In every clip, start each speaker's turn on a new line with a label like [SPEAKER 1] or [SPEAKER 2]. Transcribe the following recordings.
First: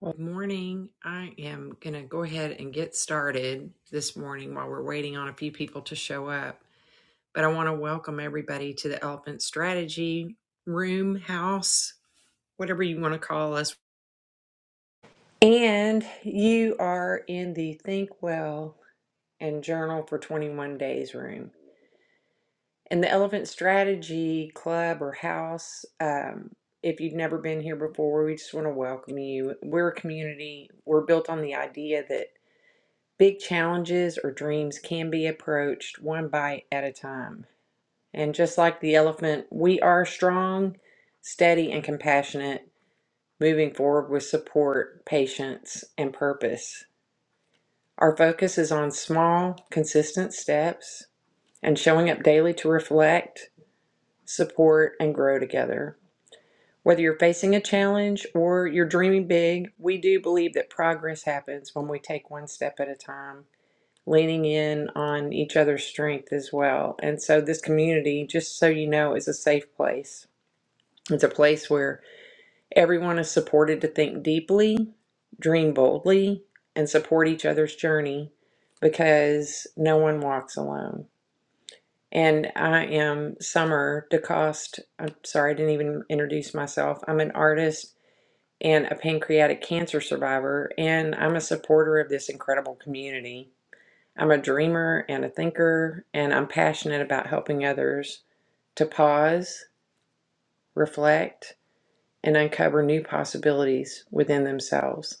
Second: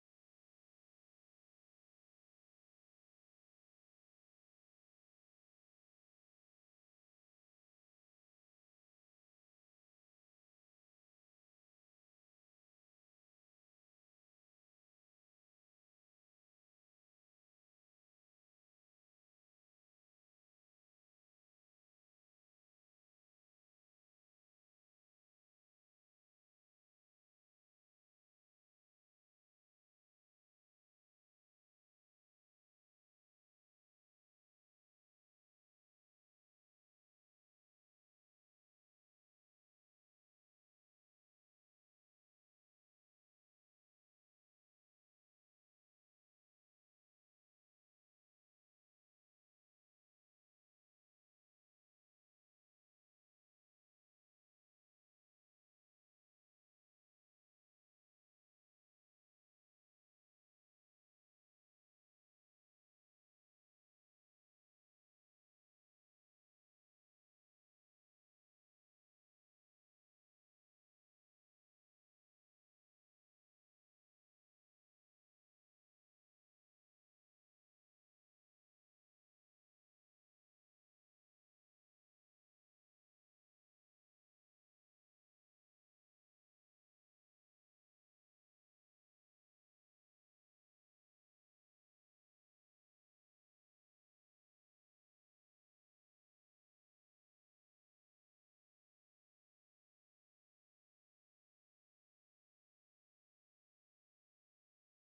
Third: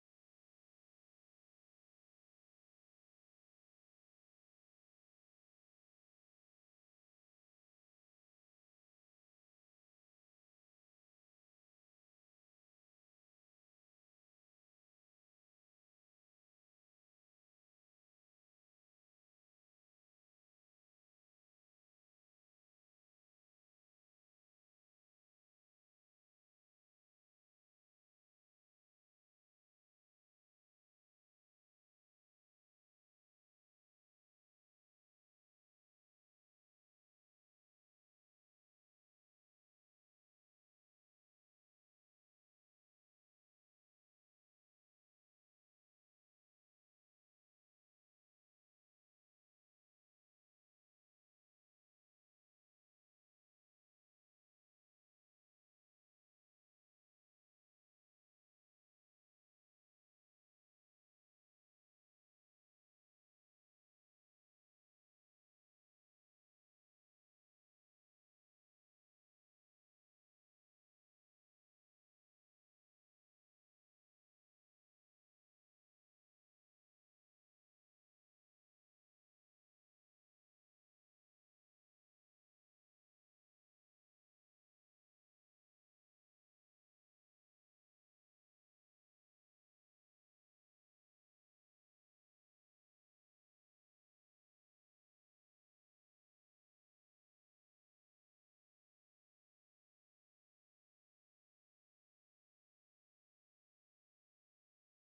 [SPEAKER 1] Well, Good morning. I am going to go ahead and get started this morning while we're waiting on a few people to show up. But I want to welcome everybody to the Elephant Strategy Room, House, whatever you want to call us. And you are in the Think Well and Journal for 21 Days room. And the Elephant Strategy Club or House, um, if you've never been here before, we just want to welcome you. We're a community, we're built on the idea that. Big challenges or dreams can be approached one bite at a time. And just like the elephant, we are strong, steady, and compassionate, moving forward with support, patience, and purpose. Our focus is on small, consistent steps and showing up daily to reflect, support, and grow together. Whether you're facing a challenge or you're dreaming big, we do believe that progress happens when we take one step at a time leaning in on each other's strength as well. And so, this community, just so you know, is a safe place. It's a place where everyone is supported to think deeply, dream boldly, and support each other's journey because no one walks alone. And I am Summer DeCoste. I'm sorry, I didn't even introduce myself. I'm an artist and a pancreatic cancer survivor, and I'm a supporter of this incredible community. I'm a dreamer and a thinker, and I'm passionate about helping others to pause, reflect, and uncover new possibilities within themselves.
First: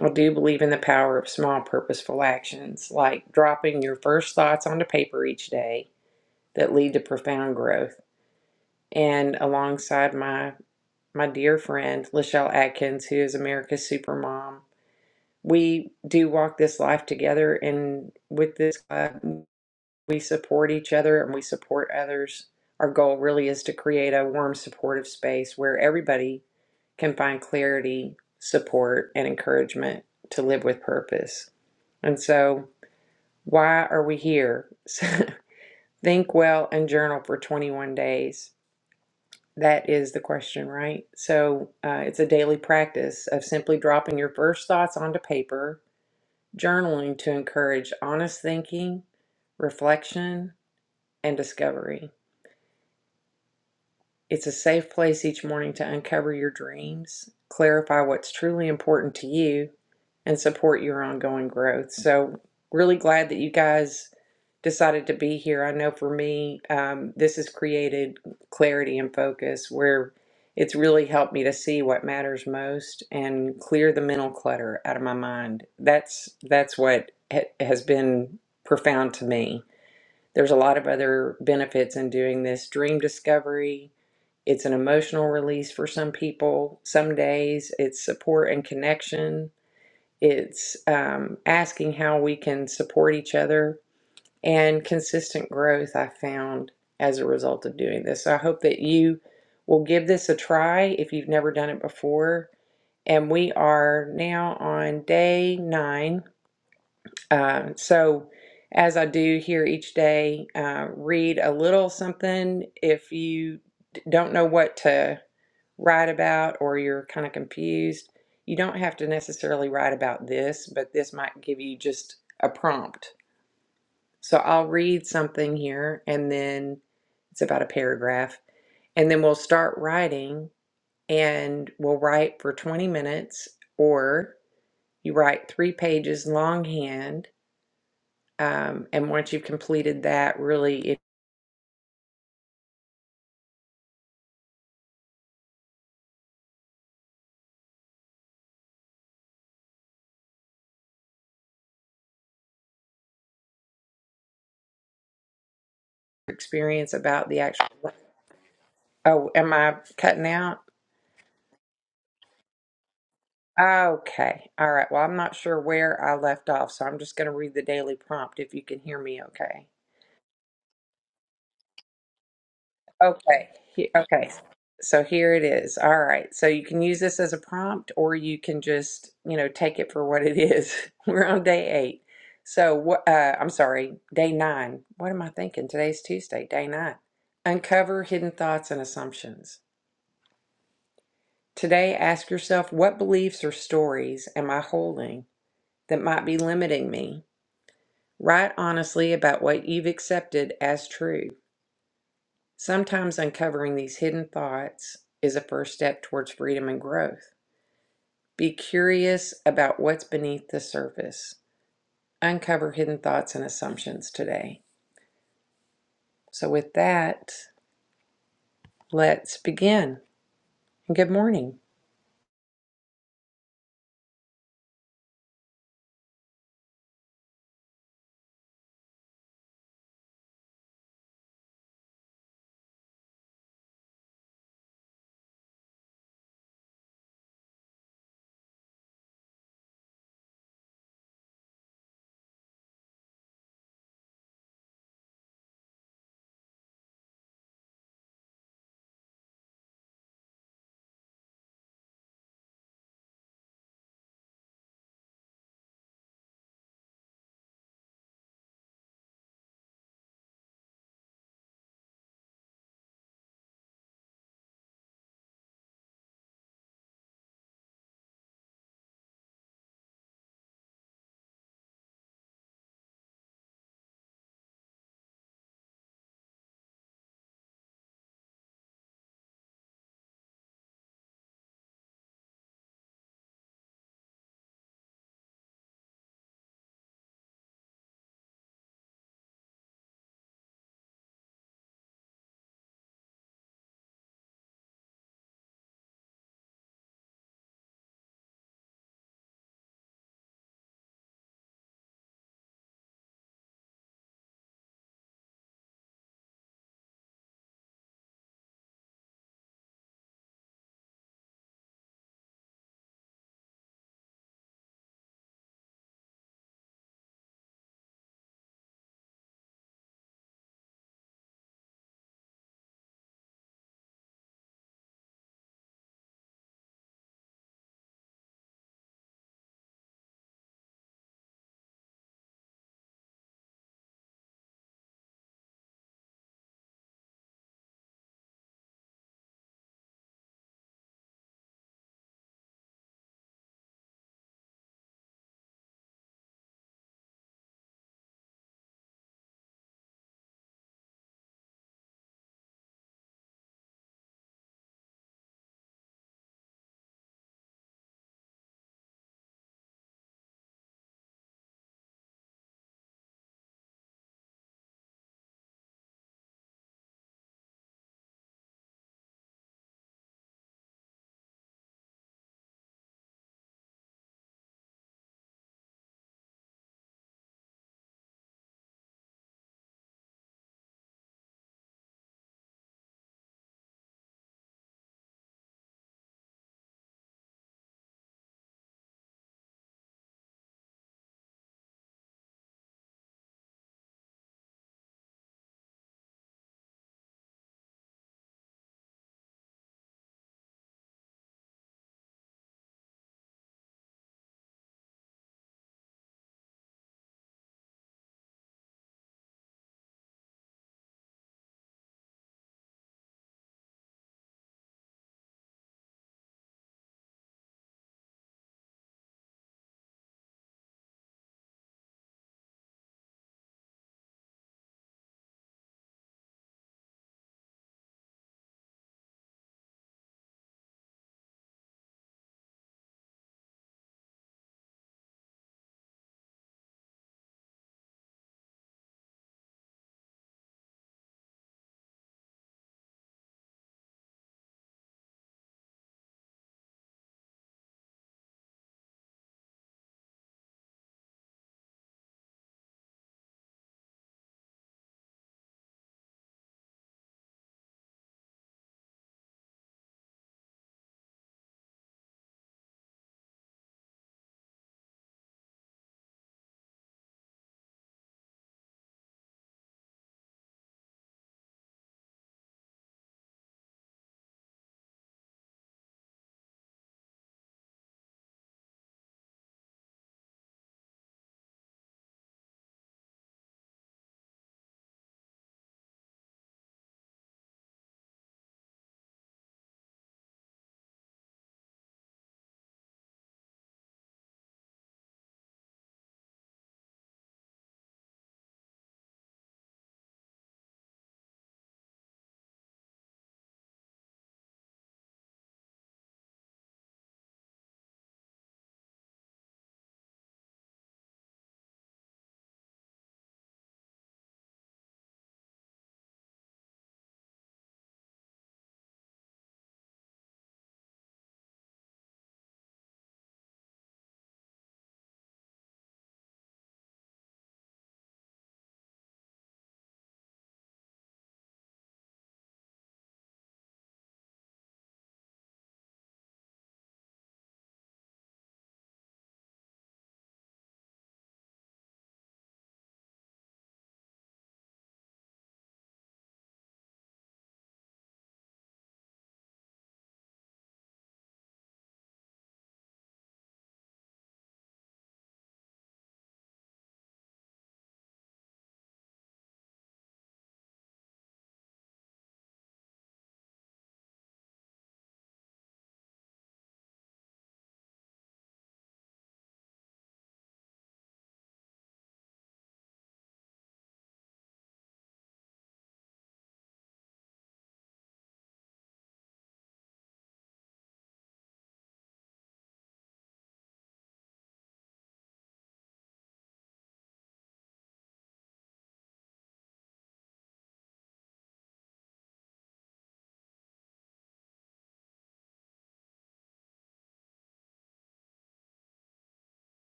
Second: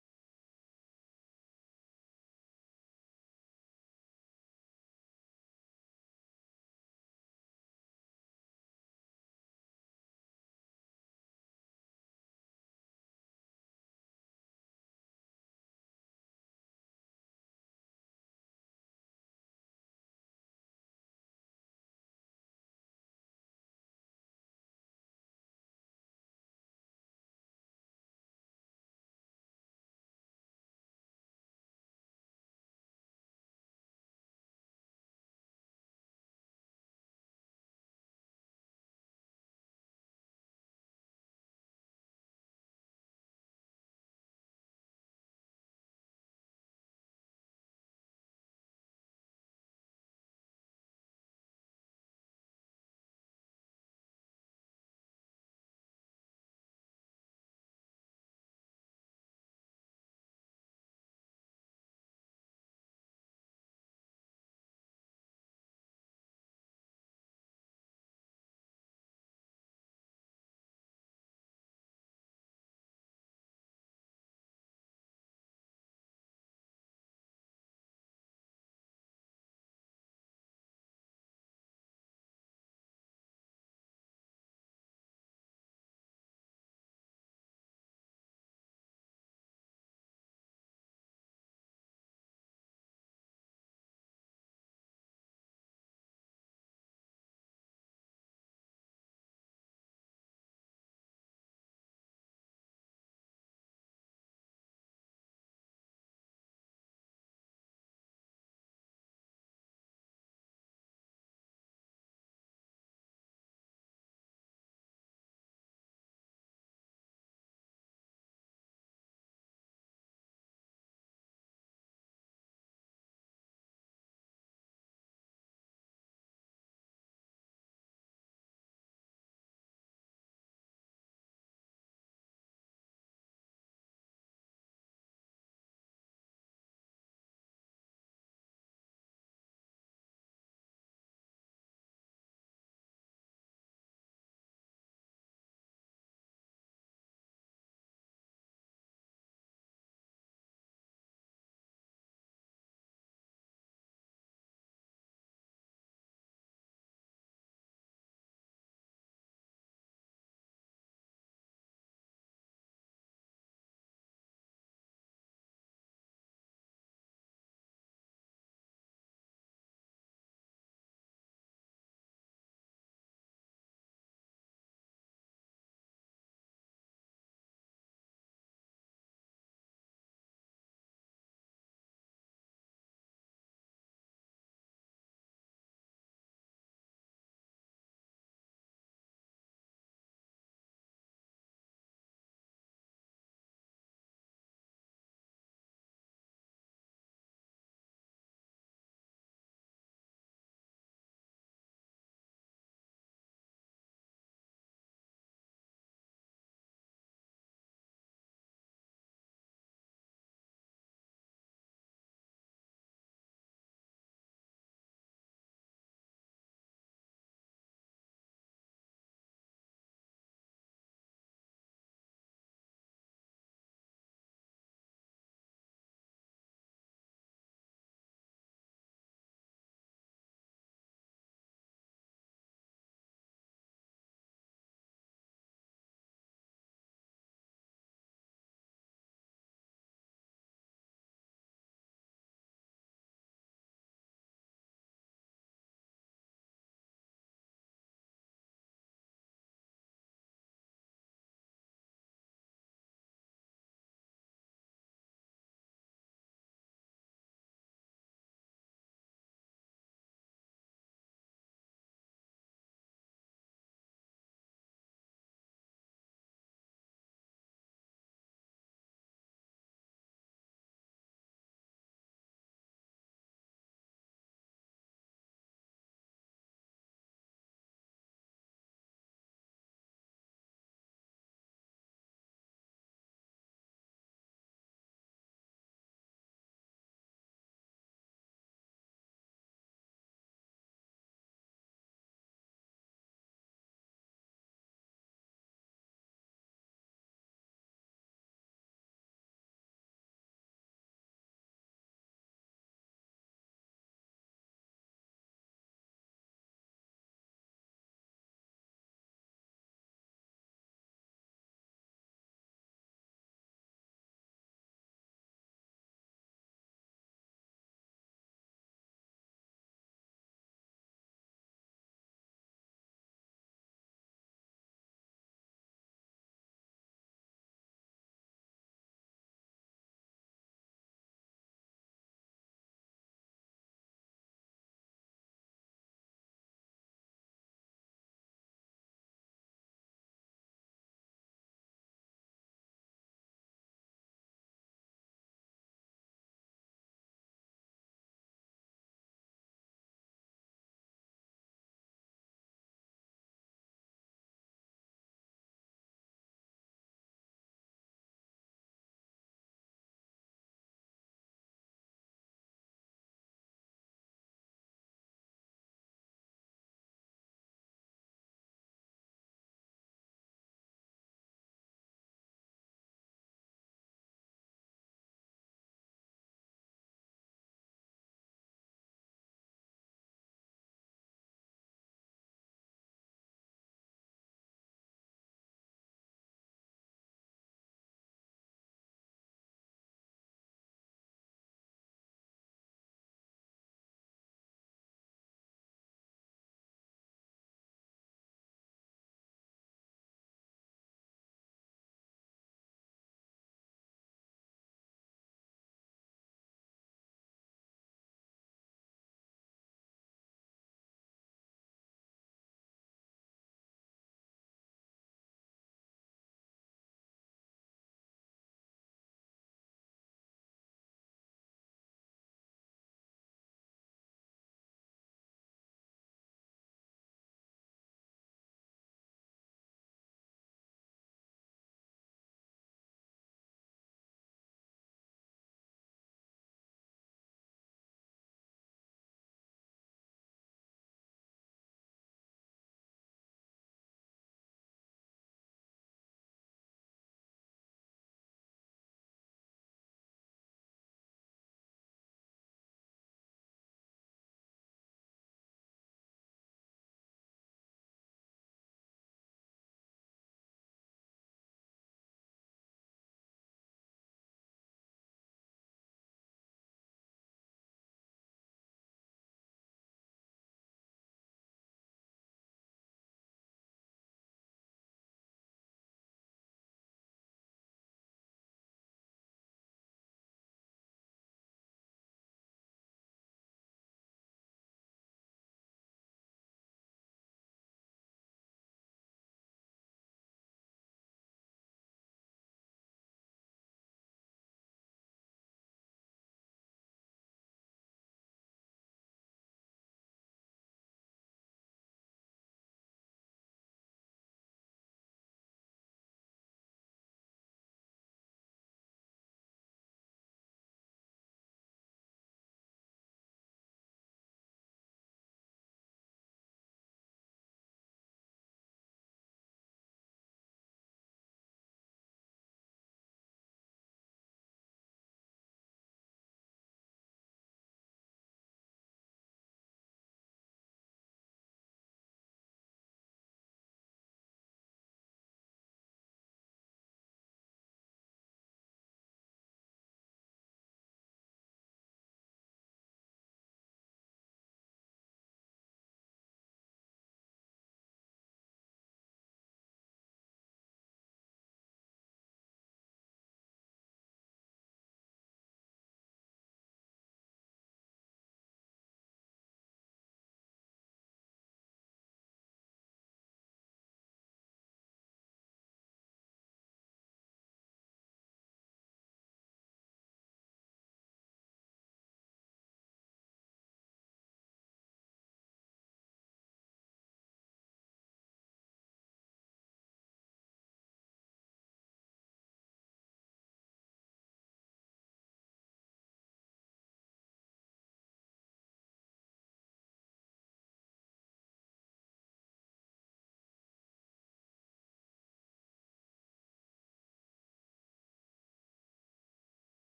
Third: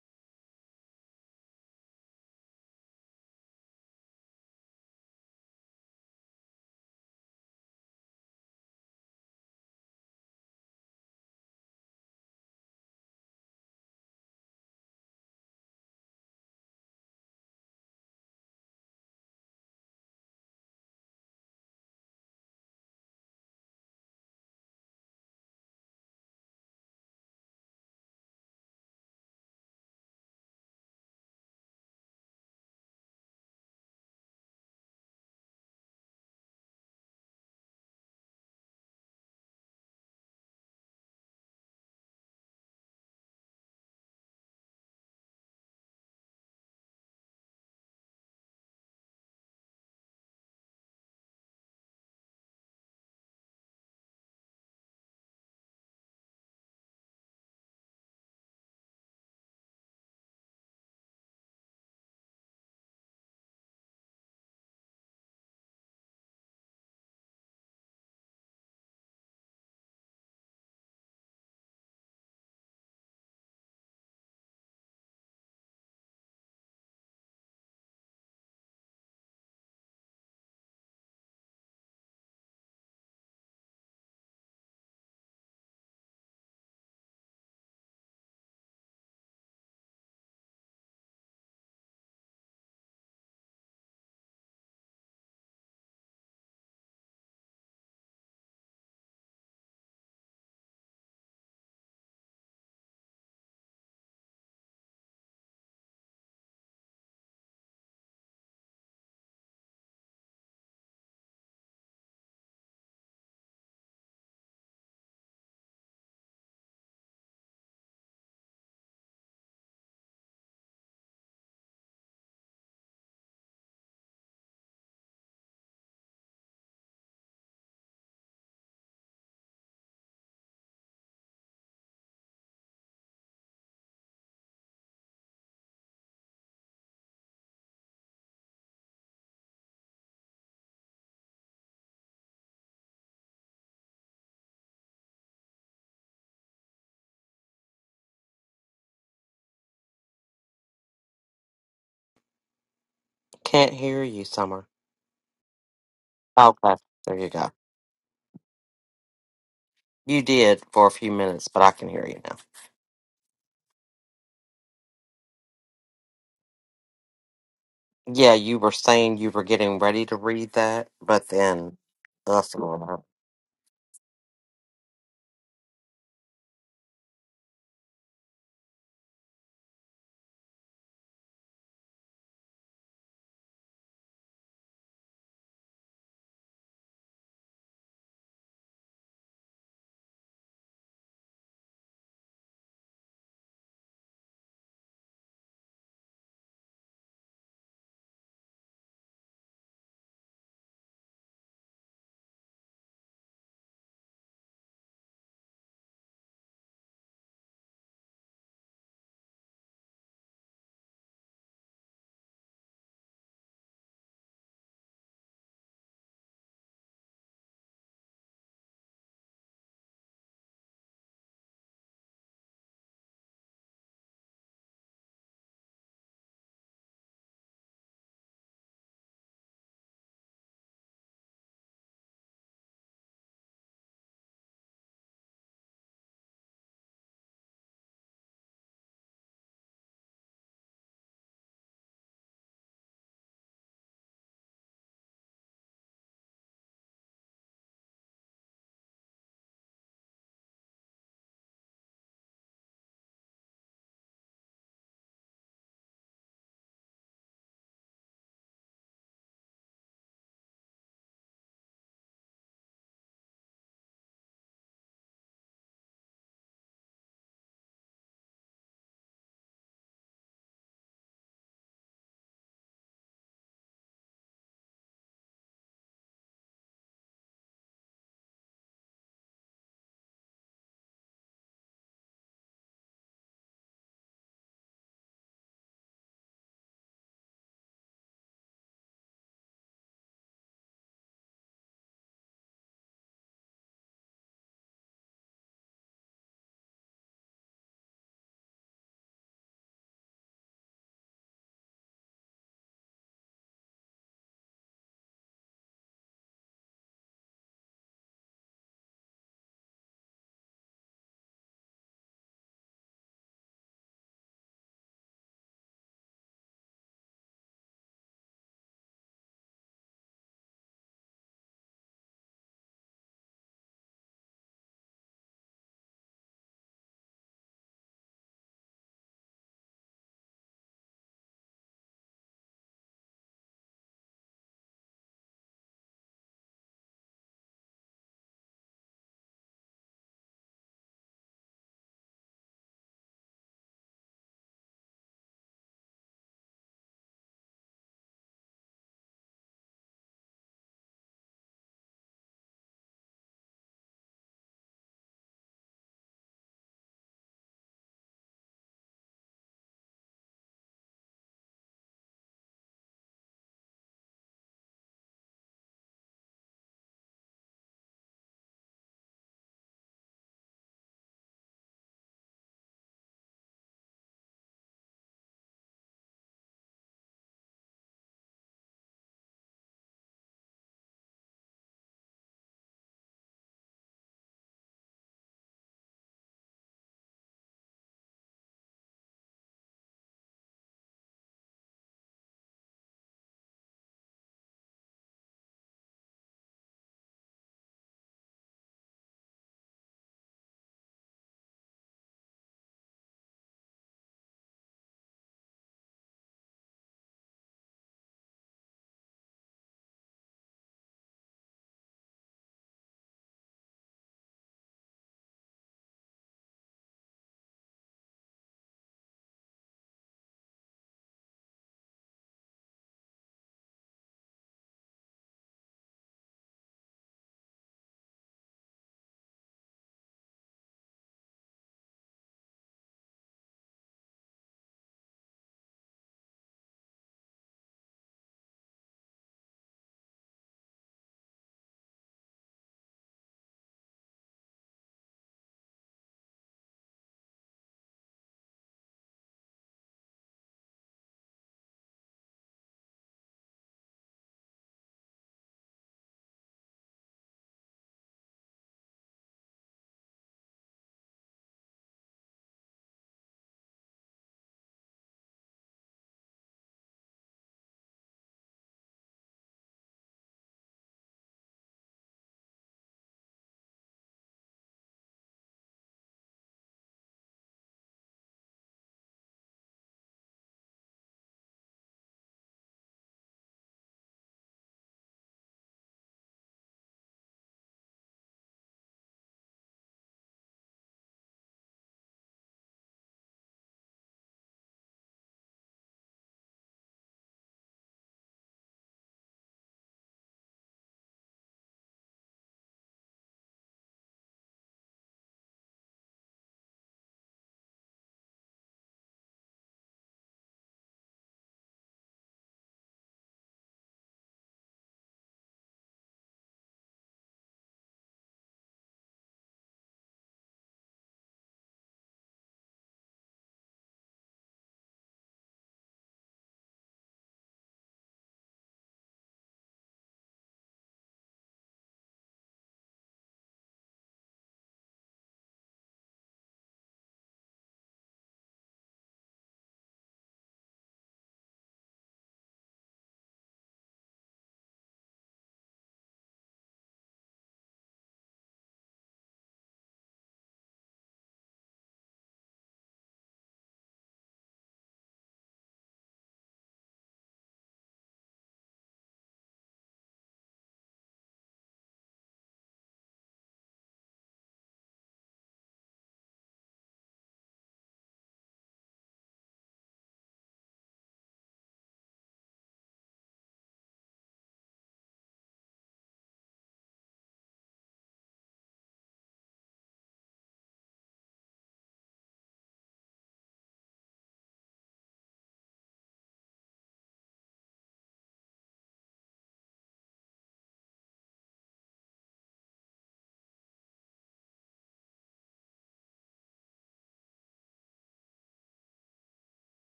[SPEAKER 1] I do believe in the power of small, purposeful actions, like dropping your first thoughts onto paper each day that lead to profound growth. And alongside my my dear friend Lachelle Atkins, who is America's Supermom, we do walk this life together. And with this club, we support each other and we support others. Our goal really is to create a warm, supportive space where everybody can find clarity, support, and encouragement to live with purpose. And so, why are we here? Think well and journal for 21 days. That is the question, right? So, uh, it's a daily practice of simply dropping your first thoughts onto paper, journaling to encourage honest thinking, reflection, and discovery. It's a safe place each morning to uncover your dreams, clarify what's truly important to you, and support your ongoing growth. So, really glad that you guys decided to be here. I know for me, um, this has created clarity and focus where it's really helped me to see what matters most and clear the mental clutter out of my mind. That's that's what ha- has been profound to me. There's a lot of other benefits in doing this dream discovery, it's an emotional release for some people. Some days it's support and connection. It's um, asking how we can support each other and consistent growth, I found as a result of doing this. So I hope that you will give this a try if you've never done it before. And we are now on day nine. Uh, so, as I do here each day, uh, read a little something. If you d- don't know what to write about or you're kind of confused, you don't have to necessarily write about this, but this might give you just a prompt. So I'll read something here and then it's about a paragraph and then we'll start writing and we'll write for 20 minutes or you write three pages longhand um, and once you've completed that really if
[SPEAKER 2] Can't hear you, Summer.
[SPEAKER 1] your
[SPEAKER 2] Oh, Okay,
[SPEAKER 1] experience
[SPEAKER 2] there
[SPEAKER 1] about
[SPEAKER 2] you
[SPEAKER 1] the
[SPEAKER 2] go.
[SPEAKER 1] actual oh am i
[SPEAKER 2] You
[SPEAKER 1] cutting out
[SPEAKER 2] did for a few minutes, but I can hear you now.
[SPEAKER 1] Okay. All right. Well, I'm not sure where I left off, so I'm just going to read the daily
[SPEAKER 2] Yeah,
[SPEAKER 1] prompt if
[SPEAKER 2] you
[SPEAKER 1] you
[SPEAKER 2] were
[SPEAKER 1] can hear
[SPEAKER 2] saying
[SPEAKER 1] me
[SPEAKER 2] you were
[SPEAKER 1] okay.
[SPEAKER 2] getting ready to read that, but then that's all. right.
[SPEAKER 1] Okay. He- Okay. So here it is. All right. So you can use this as a prompt or you can just, you know, take it for what it is. We're on day 8. So what uh I'm sorry, day 9. What am I thinking? Today's Tuesday, day 9. Uncover hidden thoughts and assumptions. Today ask yourself what beliefs or stories am I holding that might be limiting me? Write honestly about what you've accepted as true. Sometimes uncovering these hidden thoughts is a first step towards freedom and growth. Be curious about what's beneath the surface. Uncover hidden thoughts and assumptions today. So, with that, let's begin. Good morning.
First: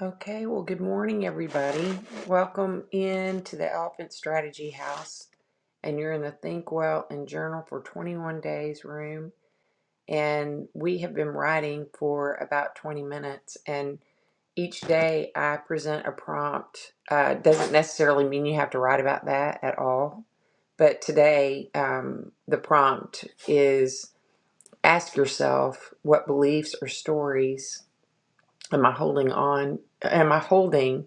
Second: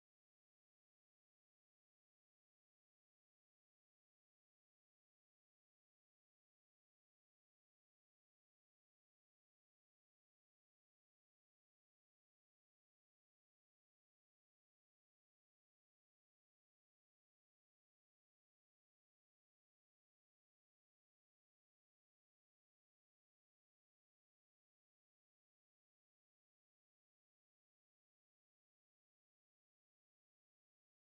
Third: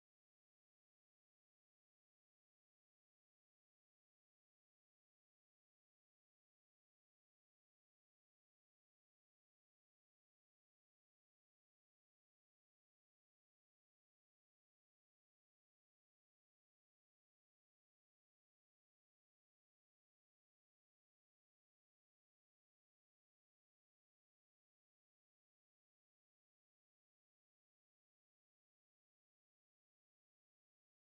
[SPEAKER 1] Okay, well, good morning, everybody. Welcome into the Elephant Strategy House. And you're in the Think Well and Journal for 21 Days room. and we have been writing for about 20 minutes and each day i present a prompt uh, doesn't necessarily mean you have to write about that at all but today um, the prompt is ask yourself what beliefs or stories am i holding on am i holding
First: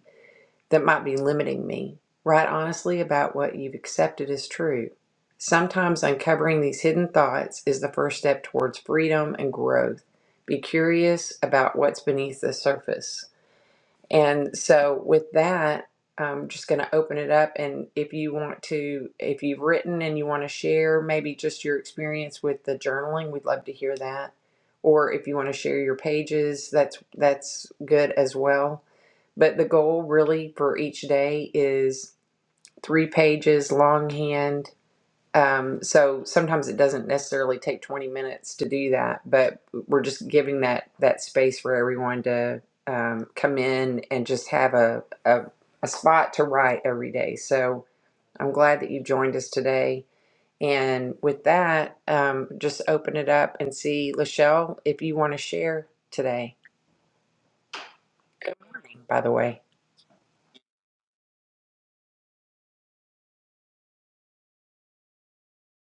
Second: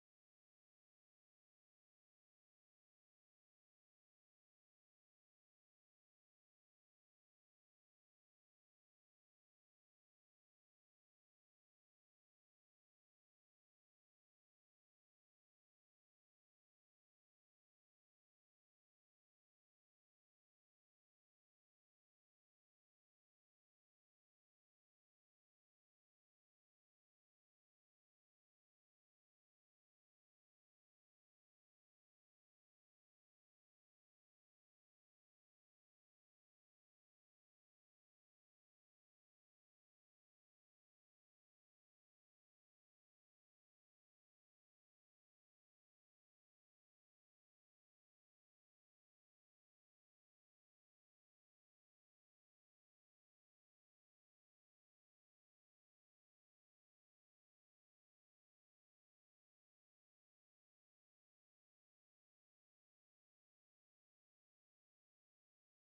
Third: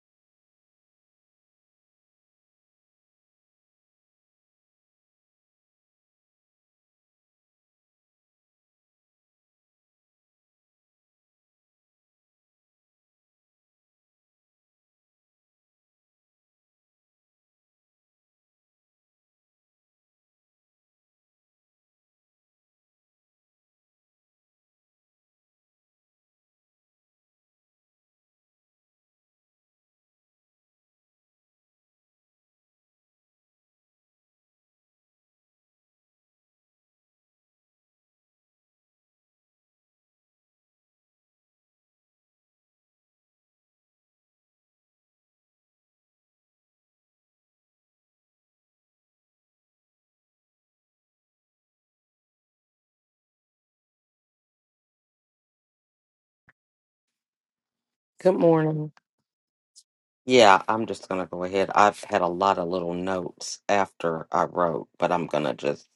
[SPEAKER 1] that might be limiting me. Write honestly about what you've accepted as true. Sometimes uncovering these hidden thoughts is the first step towards freedom and growth. Be curious about what's beneath the surface. And so, with that, I'm just going to open it up. And if you want to, if you've written and you want to share maybe just your experience with the journaling, we'd love to hear that. Or if you want to share your pages, that's that's good as well. But the goal really for each day is three pages longhand um, so sometimes it doesn't necessarily take 20 minutes to do that, but we're just giving that that space for everyone to um, come in and just have a, a a spot to write every day. So I'm glad that you joined us today. And with that, um, just open it up and see, Lachelle, if you want to share today.
[SPEAKER 2] Good morning.
[SPEAKER 1] By the way,
[SPEAKER 2] Yeah, I'm just gonna go ahead. I've had a lot of little notes after I wrote, but I'm gonna just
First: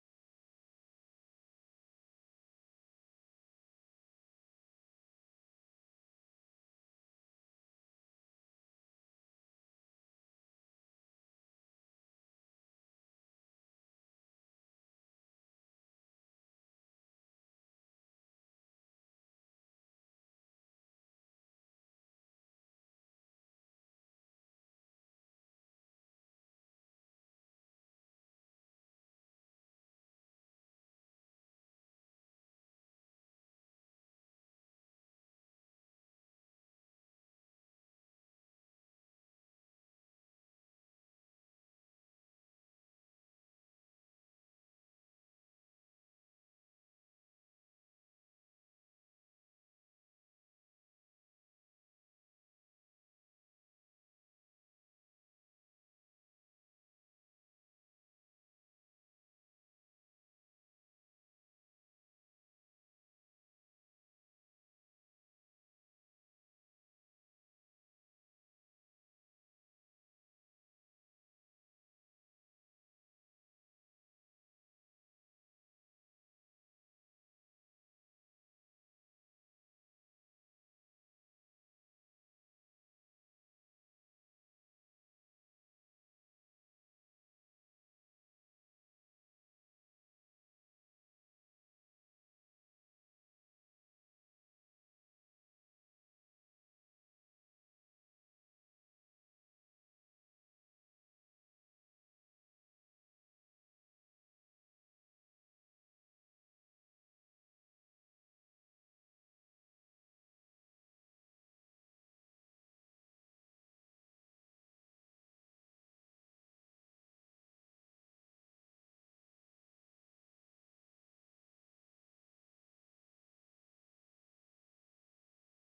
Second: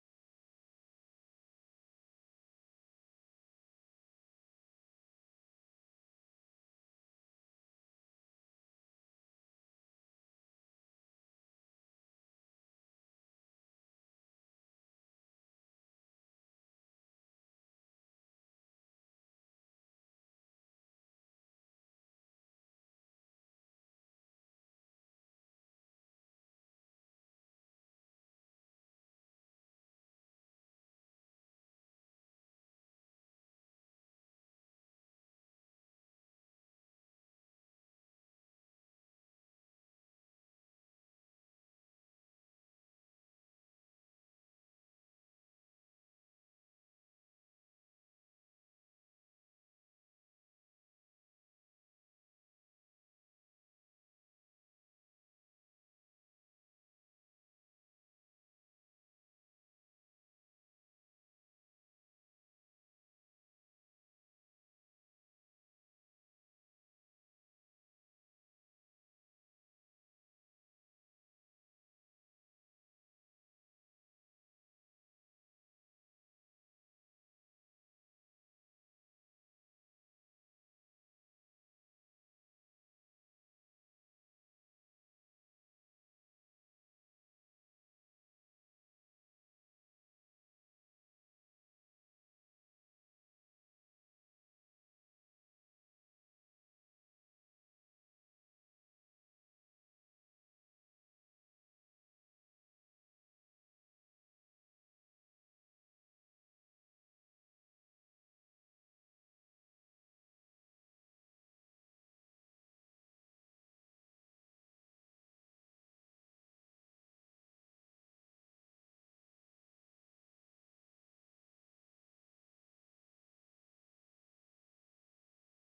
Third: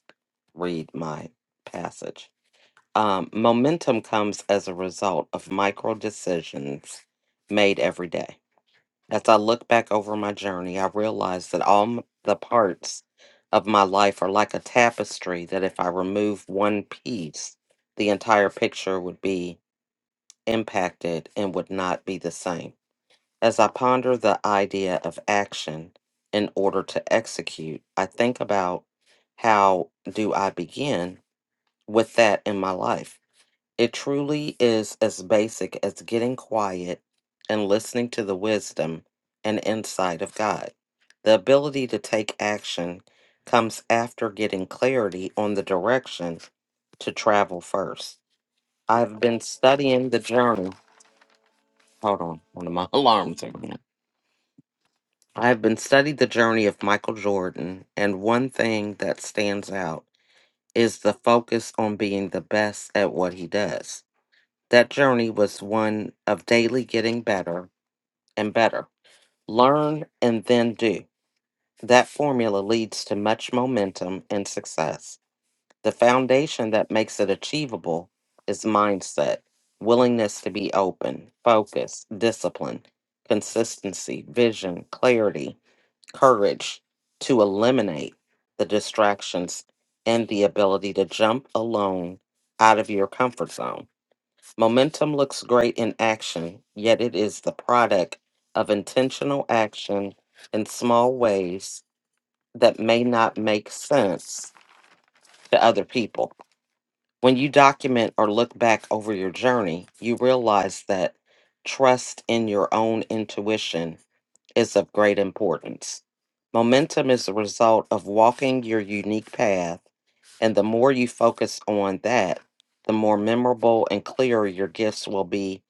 [SPEAKER 2] read my passage. Um, momentum comes as a result of micro decisions made every day. As I look back over my journey, I realize that all m- the parts of my life are like a tapestry that if I remove one piece, the entire picture would be impacted and would not be the same. As I ponder the idea of action in order to execute, I think about how do I begin with that in my life? It truly is as basic as getting quiet and listening to the wisdom and insight of God. The ability to take action comes after getting clarity on the direction to travel first. I've been studying the journey. Hold on, one of my alarms are going. I have been studying the journey of Michael Jordan, and one thing that stands out is the focus on being the best at what he does. That journey was one of daily getting better and better. Learn and then do. That formula leads to much momentum and success. The foundation that makes it achievable is mindset, willingness to be open, focus, discipline, consistency, vision, clarity, courage to eliminate the distractions, and the ability to jump alone out of your comfort zone. Momentum looks great in action, yet it is the product of intentional action in small ways that may not make sense to other people. When you document or look back over your journey, you realize that trust in your own intuition is of great importance. Momentum is the result of walking your unique path and the more you focus on that, the more memorable and clear your gifts will be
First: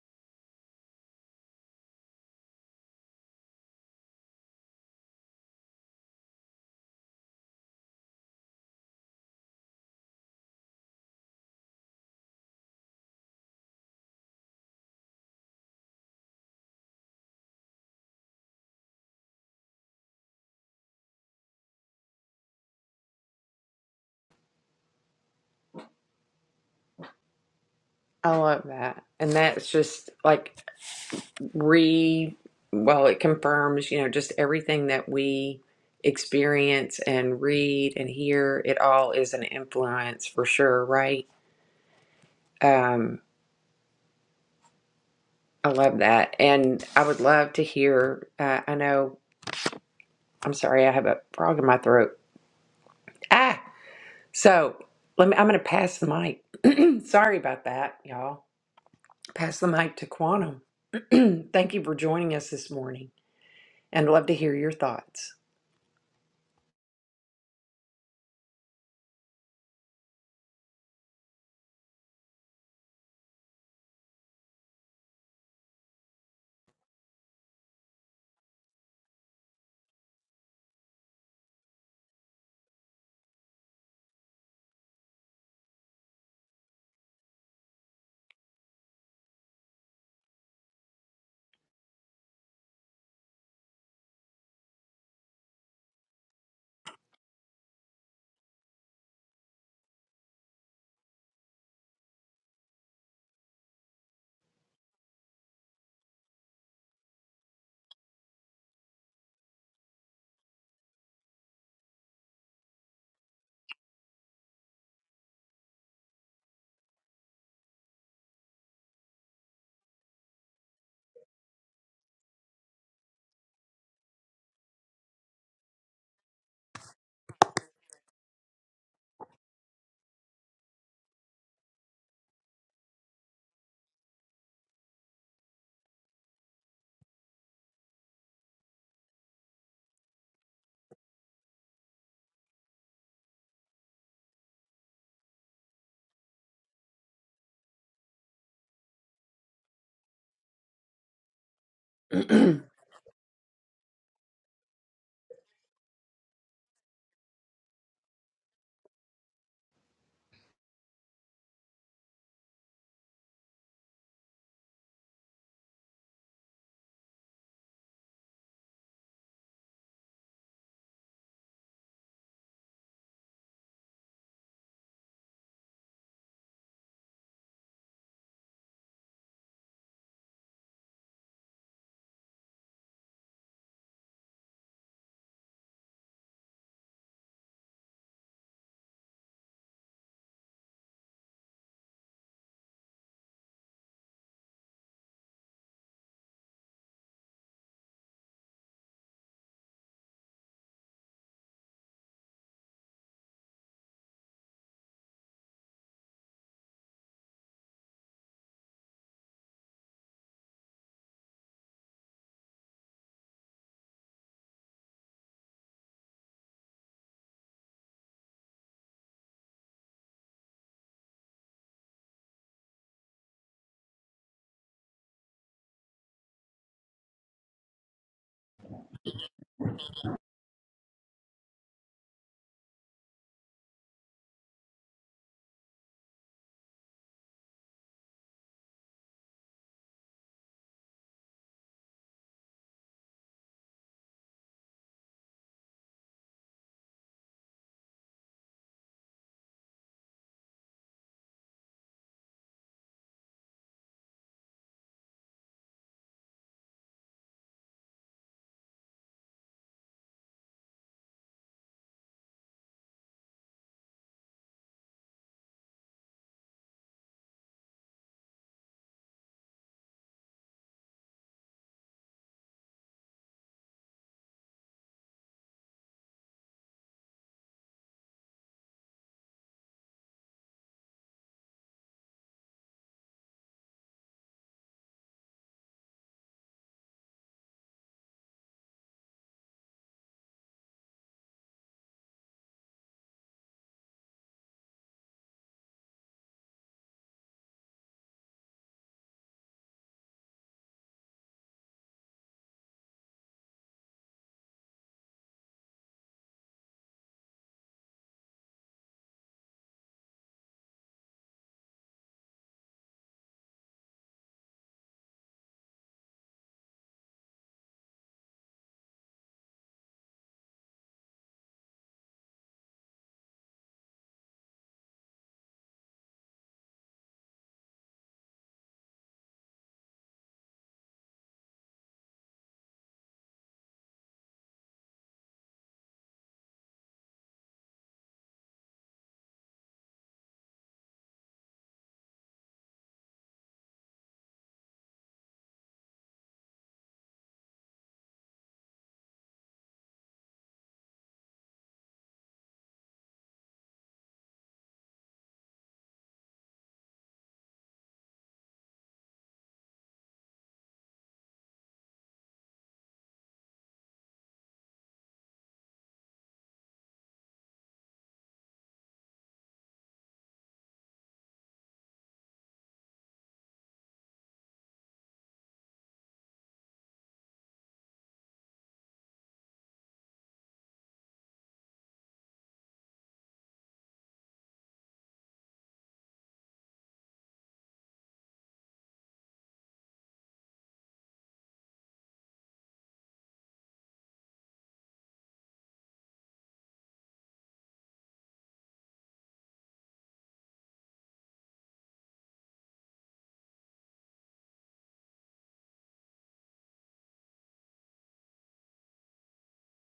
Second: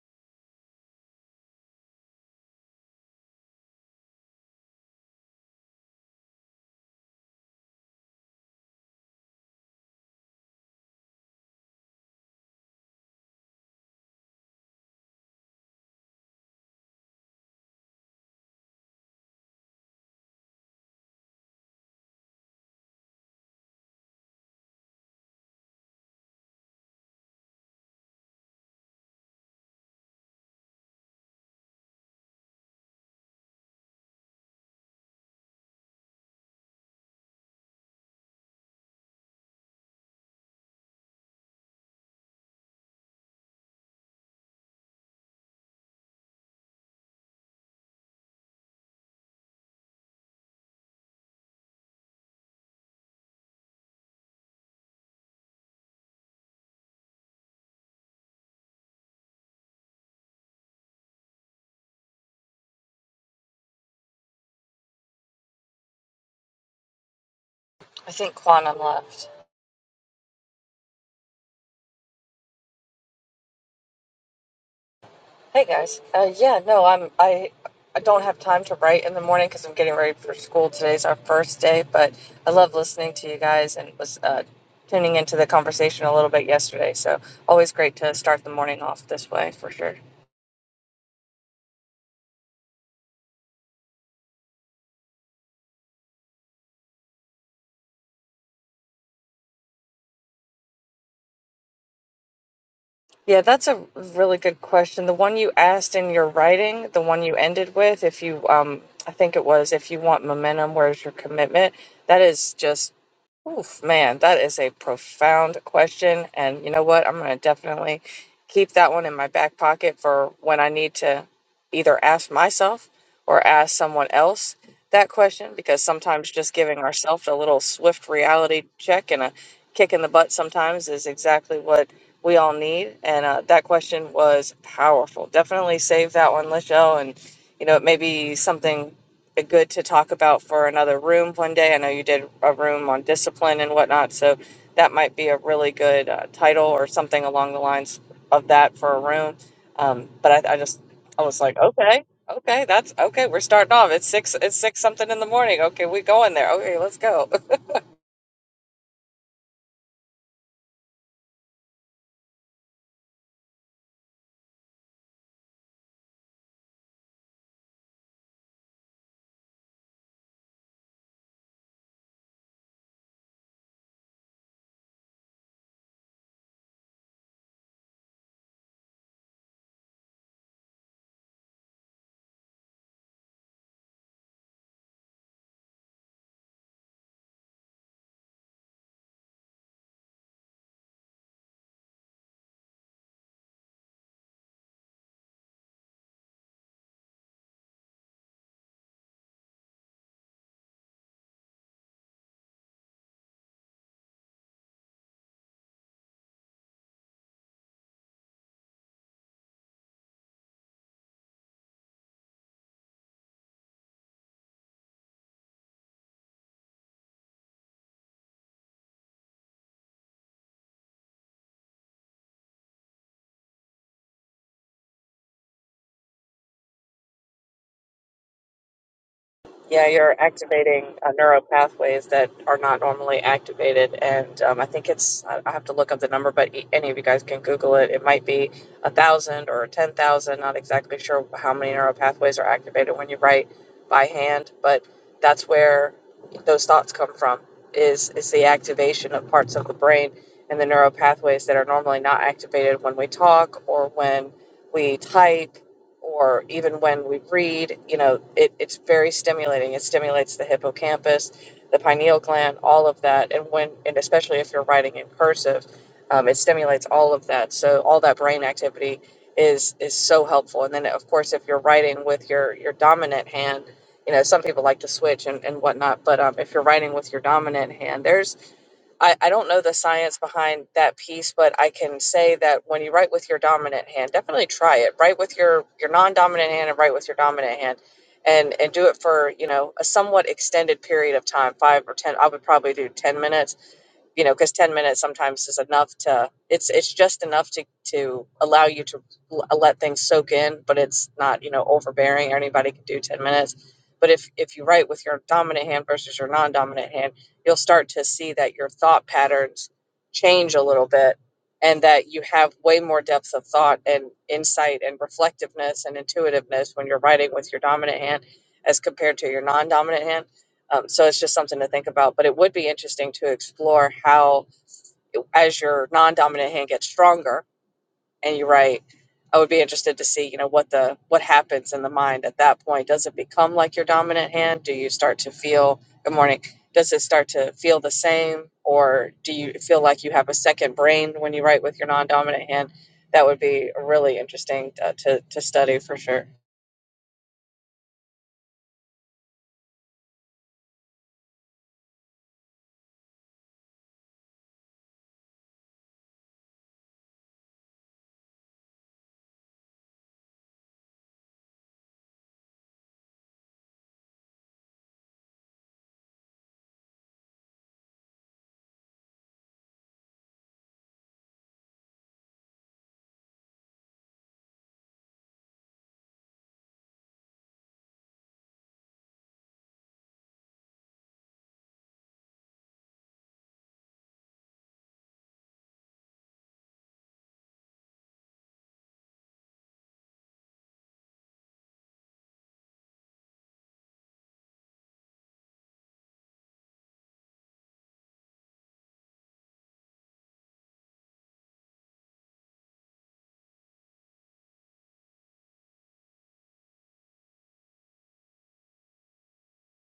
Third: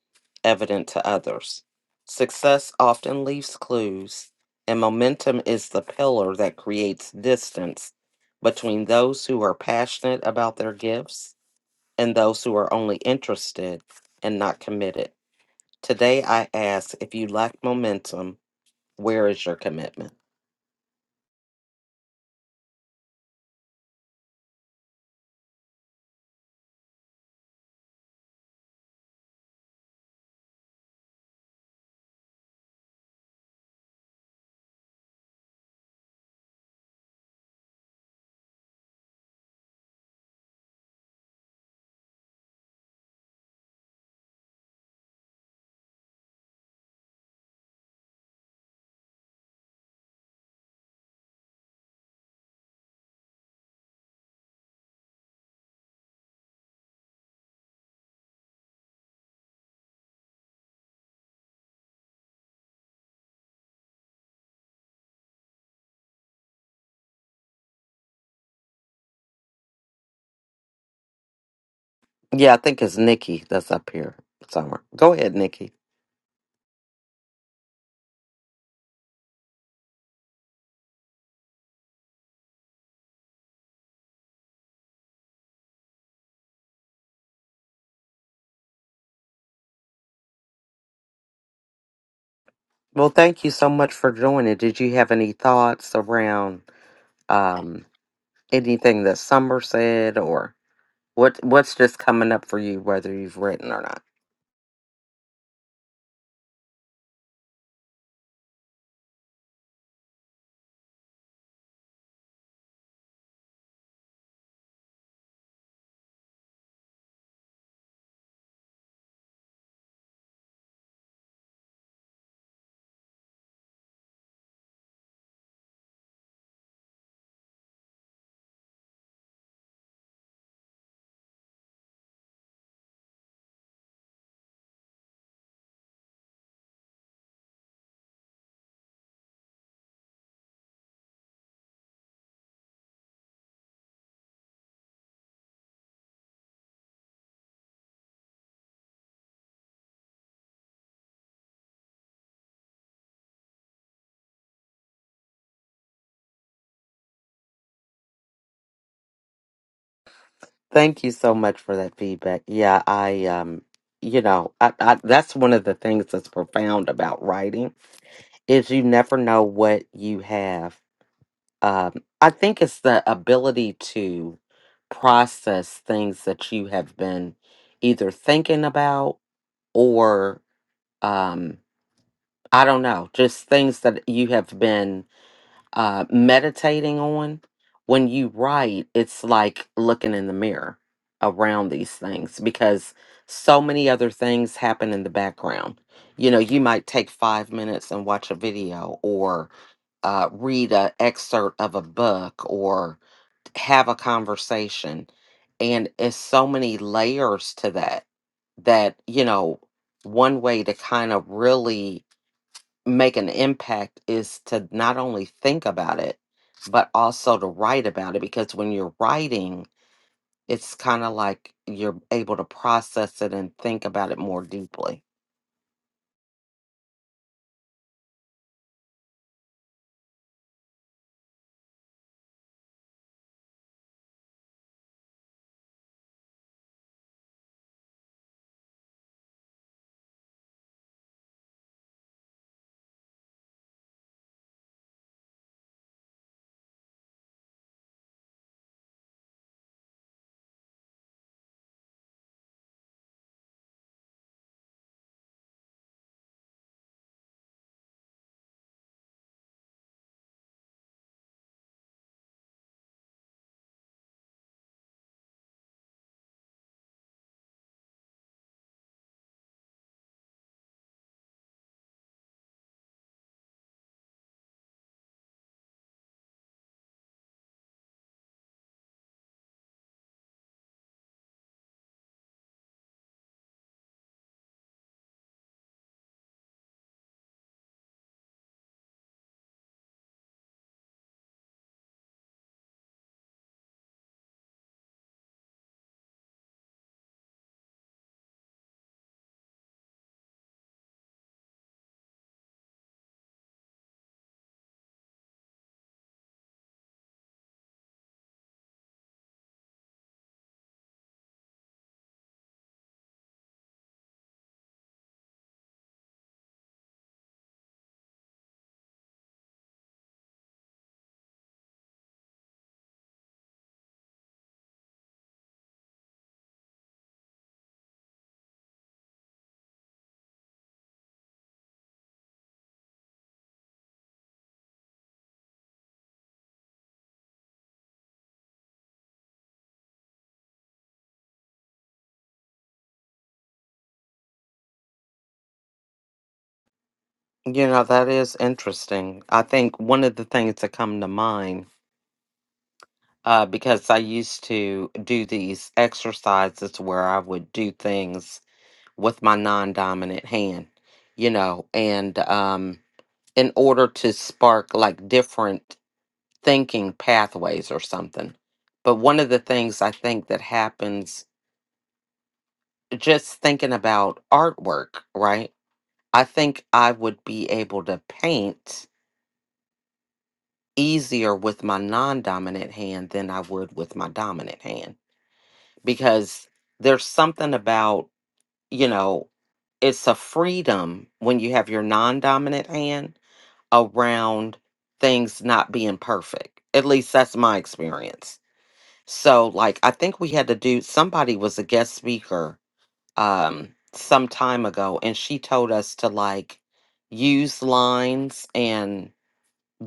[SPEAKER 2] evident to others. Success often leaves clues, and momentum is the pillar that creates distance between those who are passionate about their gifts and those who are only interested and not committed. Today, I ask if you lack momentum, where is your commitment?
[SPEAKER 1] I love that, and that's just like re well it confirms you know just everything that we experience and read and hear it all is an influence for sure right um i love that and i would love to hear uh, i know i'm sorry i have a frog in my throat ah so let me i'm gonna pass the mic sorry about that y'all pass the mic to quantum thank you for joining us this morning and love to hear your thoughts
[SPEAKER 3] I think Quantum left.
[SPEAKER 2] Yeah, I think it's Nikki that's up here somewhere. Go ahead,
[SPEAKER 3] Hey
[SPEAKER 2] Nikki.
[SPEAKER 3] guys. Uh, yeah, no, I'm I I don't have time to write in the morning because I'm getting ready for school. Today's our first day, but I love listening to you guys and was uh, tuning into the conversation a little bit yesterday. So always great to start the morning off this way for sure.
[SPEAKER 2] Well, thank you so much for joining. Did you have any thoughts around um, anything that Summer said, or what? What's just coming up for you, whether you've
[SPEAKER 3] Yeah, that's
[SPEAKER 2] written
[SPEAKER 3] a
[SPEAKER 2] or not?
[SPEAKER 3] really good question. The one you asked in your writing, the one you ended with, if you, um, I think it was, if you want momentum, where's your commitment? That is just, oof, man, that is a profound question. And you know what? I'm going to definitely keep that one in my back pocket for when I need to either ask myself or ask someone else that question, because sometimes just giving ourselves a little swift reality check and a kick in the butt sometimes is exactly what we all need. And uh, that question was powerful. Definitely save that one, Lisho. And, you know, it may be something good to talk about for another room one day. I know you did a room on discipline and whatnot. So that might be a really good uh, title or something along the lines of that for a room. Um, but I, I just, I was like, okay. Okay, that's okay. We're starting off. It's six. It's six something in the morning. Okay, we going there. Okay, let's go.
[SPEAKER 2] Thank you so much for that feedback. Yeah, I, um, you know, I, I, that's one of the things that's profound about writing is you never know what you have Um, I think it's the ability to process things that you have been either thinking about or, um, I don't know, just things that you have been uh, meditating on. When you write, it's like looking in the mirror around these things because so many other things happen in the background. You know, you might take five minutes and watch a video or uh, read an excerpt of a book or have a conversation and it's so many layers to that that you know one way to kind of really make an impact is to not only think about it but also to write about it because when you're writing it's kind of like you're able to process it and think about it more deeply
[SPEAKER 3] Yeah, you're activating uh, neural pathways that are not normally activated, and um, I think it's I I have to look up the number, but e- any of you guys can Google it. It might be a thousand or ten thousand. Not exactly sure how many neural pathways are activated when you write by hand, but that's where those thoughts come from. Is is the activation of parts of the brain and the neural pathways that are normally not activated when we talk or when we type or even when we read, you know, it, it's very stimulating. It stimulates the hippocampus, the pineal gland, all of that. And when, and especially if you're writing in cursive, um, it stimulates all of that. So all that brain activity is is so helpful. And then of course, if you're writing with your your dominant hand, you know, some people like to switch and, and whatnot. But um, if you're writing with your dominant hand, there's I, I don't know the science behind that piece, but I can say that when you write with your dominant hand, definitely try it. Write with your, your non-dominant hand and write with your dominant hand and, and do it for, you know, a somewhat extended period of time, five or 10, I would probably do 10 minutes you know because 10 minutes sometimes is enough to it's it's just enough to to allow you to l- let things soak in but it's not you know overbearing or anybody can do 10 minutes but if if you write with your dominant hand versus your non-dominant hand you'll start to see that your thought patterns change a little bit and that you have way more depth of thought and insight and reflectiveness and intuitiveness when you're writing with your dominant hand as compared to your non-dominant hand um, so it's just something to think about. But it would be interesting to explore how, as your non-dominant hand gets stronger, and you write, I would be interested to see, you know, what the what happens in the mind at that point. Does it become like your dominant hand? Do you start to feel? Good morning. Does it start to feel the same, or do you feel like you have a second brain when you write with your non-dominant hand? That would be really interesting uh, to to study for sure.
[SPEAKER 2] you know that is interesting i think one of the things that come to mind uh, because I used to do these exercises where I would do things with my non dominant hand, you know, and um, in order to spark like different thinking pathways or something. But one of the things I think that happens just thinking about artwork, right? I think I would be able to paint easier with my non dominant hand than I would with my dominant hand because there's something about, you know, it's a freedom when you have your non dominant hand around things not being perfect. At least that's my experience. So, like, I think we had to do, somebody was a guest speaker um, some time ago, and she told us to like use lines and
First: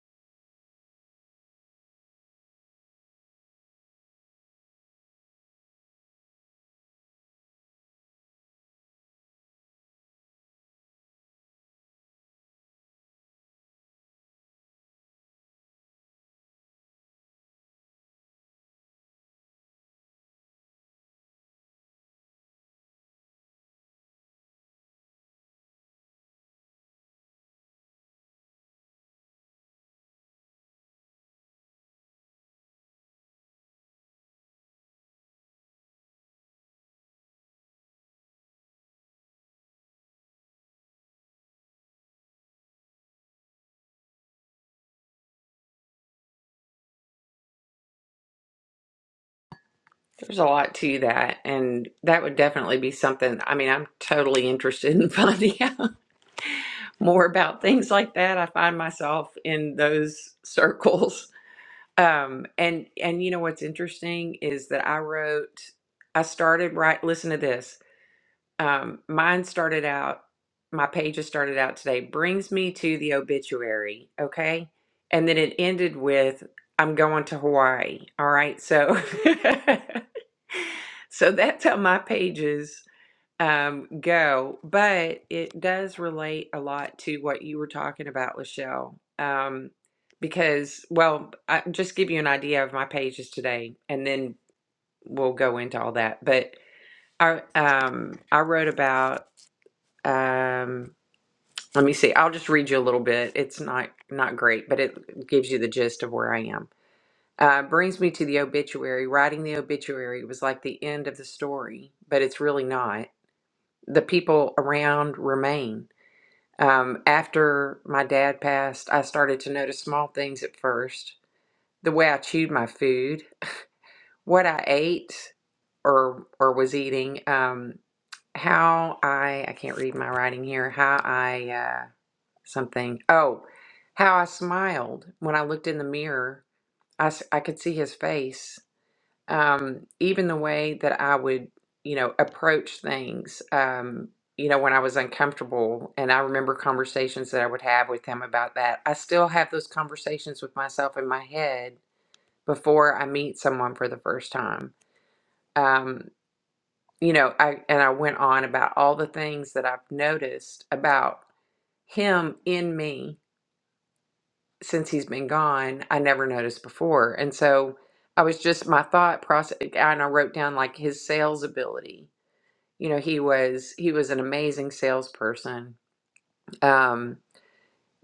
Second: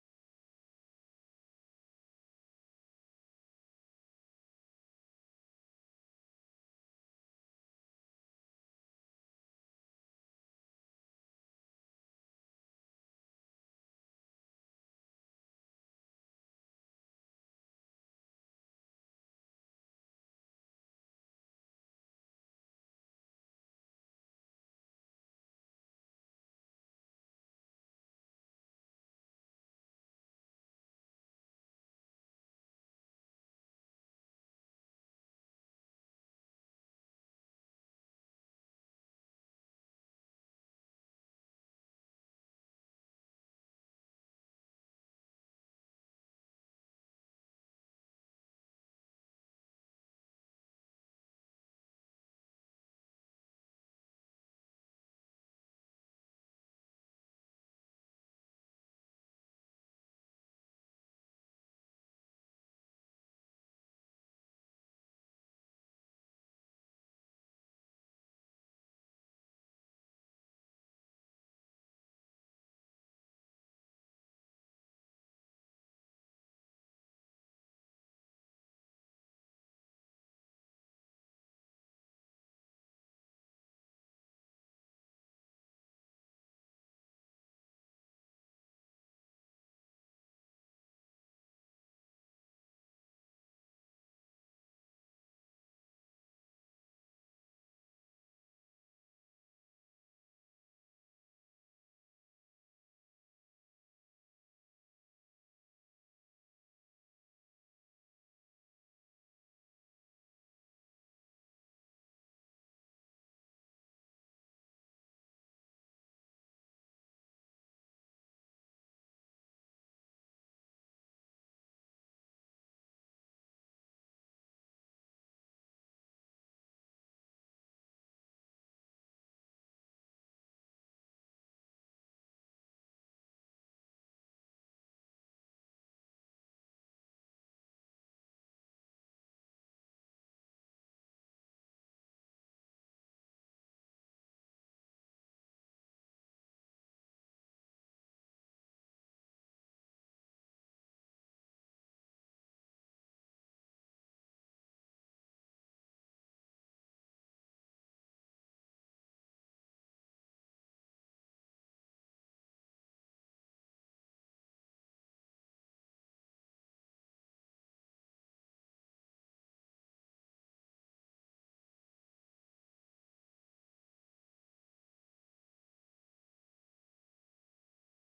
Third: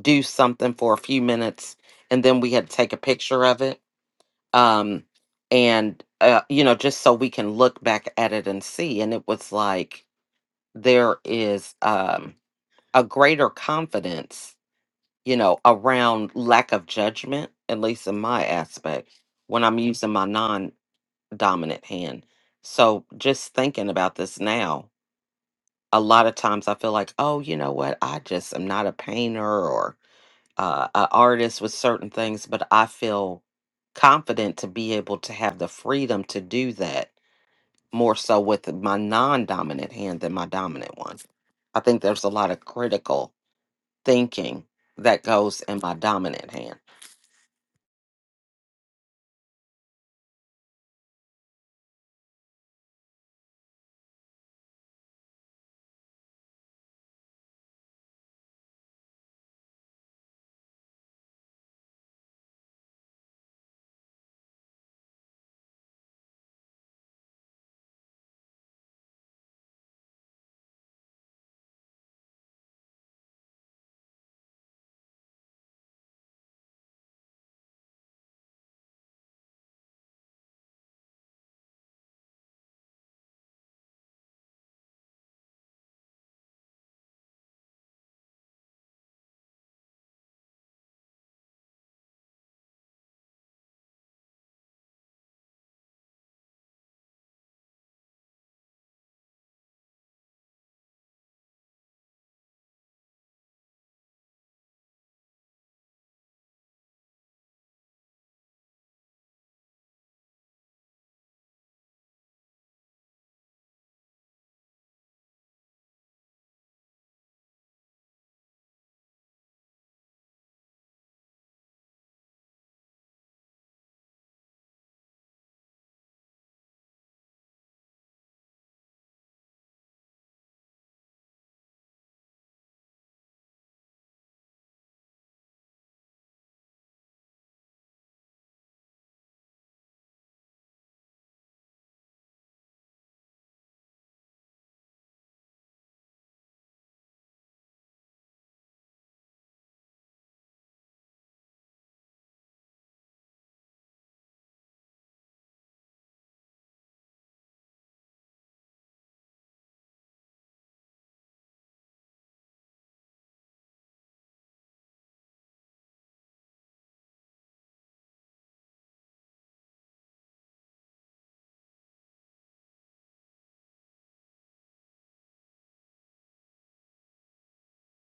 [SPEAKER 2] do something for a few minutes, and then we had to take a picture of it um and uh, you know just so we can look back at it and see and it was like there is um a greater confidence you know around lack of judgment at least in my aspect when i'm using my non-dominant hand so just thinking about this now a lot of times i feel like oh you know what i just am not a painter uh, a artist with certain things, but I feel confident to be able to have the freedom to do that more so with my non dominant hand than my dominant one. I think there's a lot of critical thinking that goes in my dominant hand.
[SPEAKER 1] There's a lot to that, and that would definitely be something. I mean, I'm totally interested in finding out more about things like that. I find myself in those circles. Um, and and you know what's interesting is that I wrote, I started right. Listen to this. Um, mine started out. My pages started out today. Brings me to the obituary. Okay, and then it ended with I'm going to Hawaii. All right, so. So that's how my pages um go but it does relate a lot to what you were talking about Lachelle um because well I just give you an idea of my pages today and then we'll go into all that but I um I wrote about um let me see I'll just read you a little bit it's not not great but it gives you the gist of where I am uh, brings me to the obituary. Writing the obituary was like the end of the story, but it's really not. The people around remain. Um, after my dad passed, I started to notice small things at first. The way I chewed my food, what I ate or or was eating, um, how I I can't read my writing here, how I uh, something. Oh, how I smiled when I looked in the mirror. I, s- I could see his face um, even the way that I would, you know, approach things, um, you know, when I was uncomfortable. And I remember conversations that I would have with him about that. I still have those conversations with myself in my head before I meet someone for the first time. Um, you know, I and I went on about all the things that I've noticed about him in me since he's been gone. I never noticed before, and so I was just my thought process, and I wrote down like his sales ability you know he was he was an amazing salesperson um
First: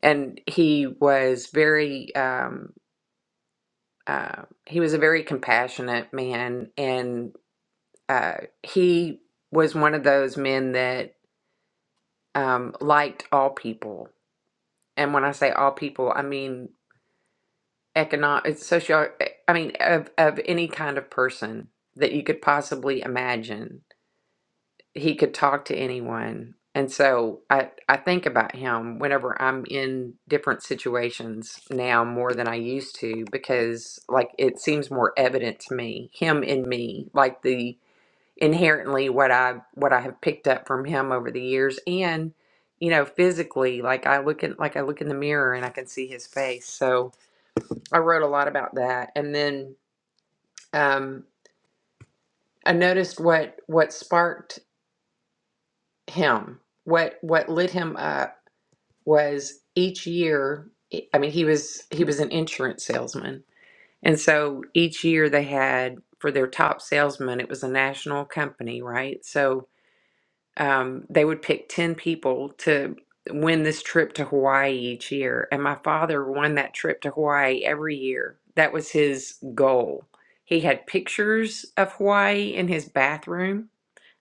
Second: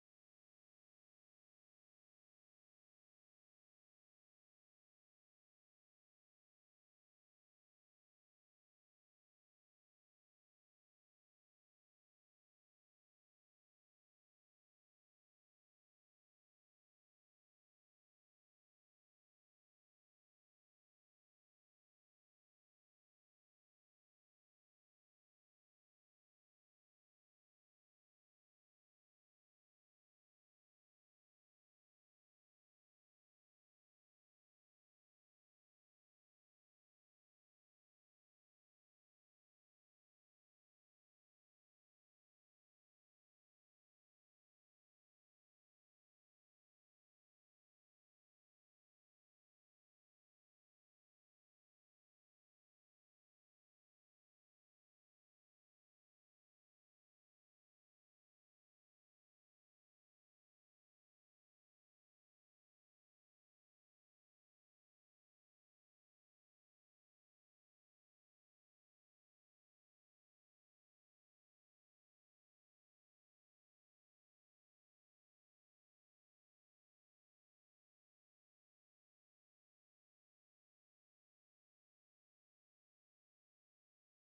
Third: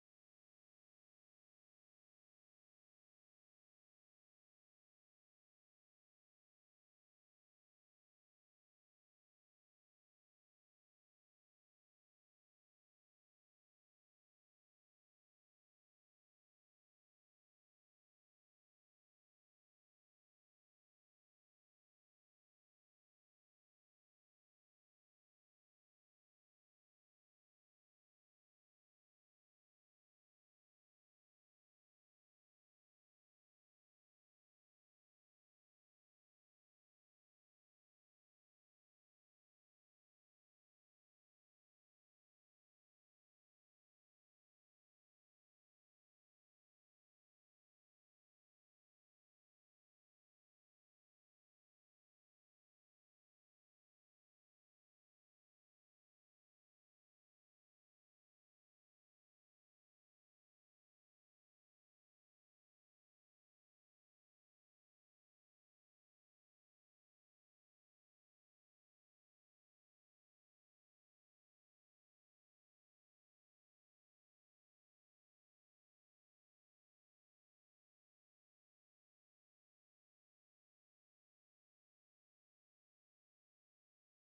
[SPEAKER 1] and he was very um uh he was a very compassionate man and uh he was one of those men that um liked all people and when i say all people i mean economic social i mean of of any kind of person that you could possibly imagine he could talk to anyone. And so I, I think about him whenever I'm in different situations now more than I used to because like it seems more evident to me, him in me, like the inherently what I what I have picked up from him over the years and you know physically like I look at like I look in the mirror and I can see his face. So I wrote a lot about that and then um I noticed what what sparked him, what what lit him up was each year e, i mean he was he was an insurance salesman and so each year they had for their top salesman it was a national company right so um, they would pick 10 people to win this trip to hawaii each year and my father won that trip to hawaii every year that was his goal he had pictures of hawaii in his bathroom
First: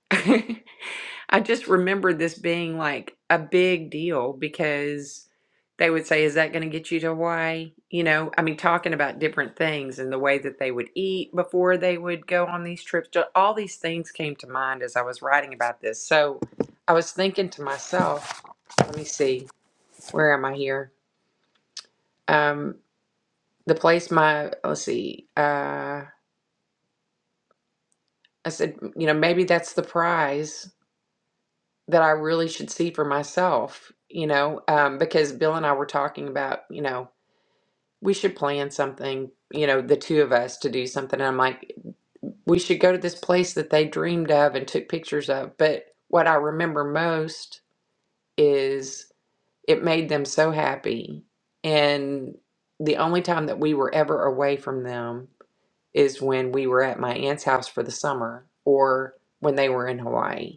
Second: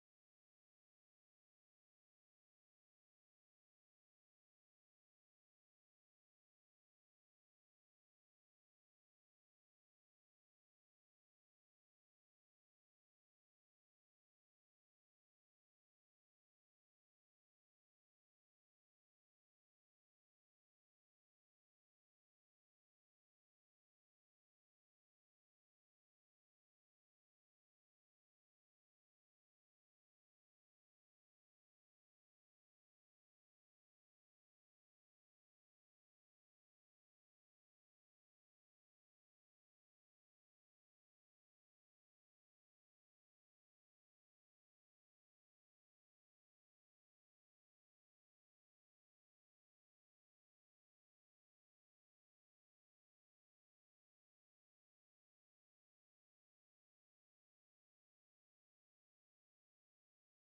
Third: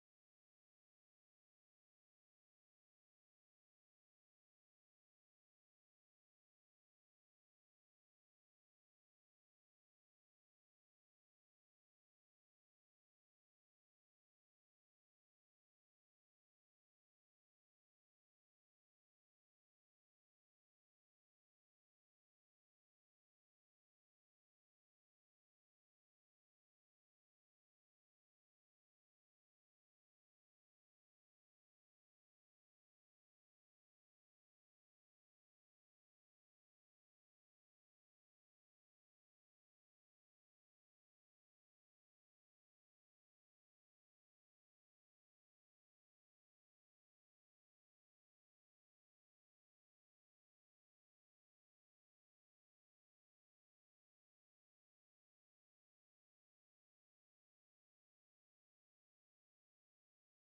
[SPEAKER 1] I just remembered this being like a big deal because they would say, Is that going to get you to Hawaii? You know, I mean, talking about different things and the way that they would eat before they would go on these trips. Ju- All these things came to mind as I was writing about this. So I was thinking to myself, Let me see, where am I here? Um, the place my, let's see, uh, I said, You know, maybe that's the prize that I really should see for myself, you know, um, because Bill and I were talking about, you know, we should plan something, you know, the two of us to do something. And I'm like, we should go to this place that they dreamed of and took pictures of. But what I remember most is it made them so happy. And the only time that we were ever away from them is when we were at my aunt's house for the summer or when they were in Hawaii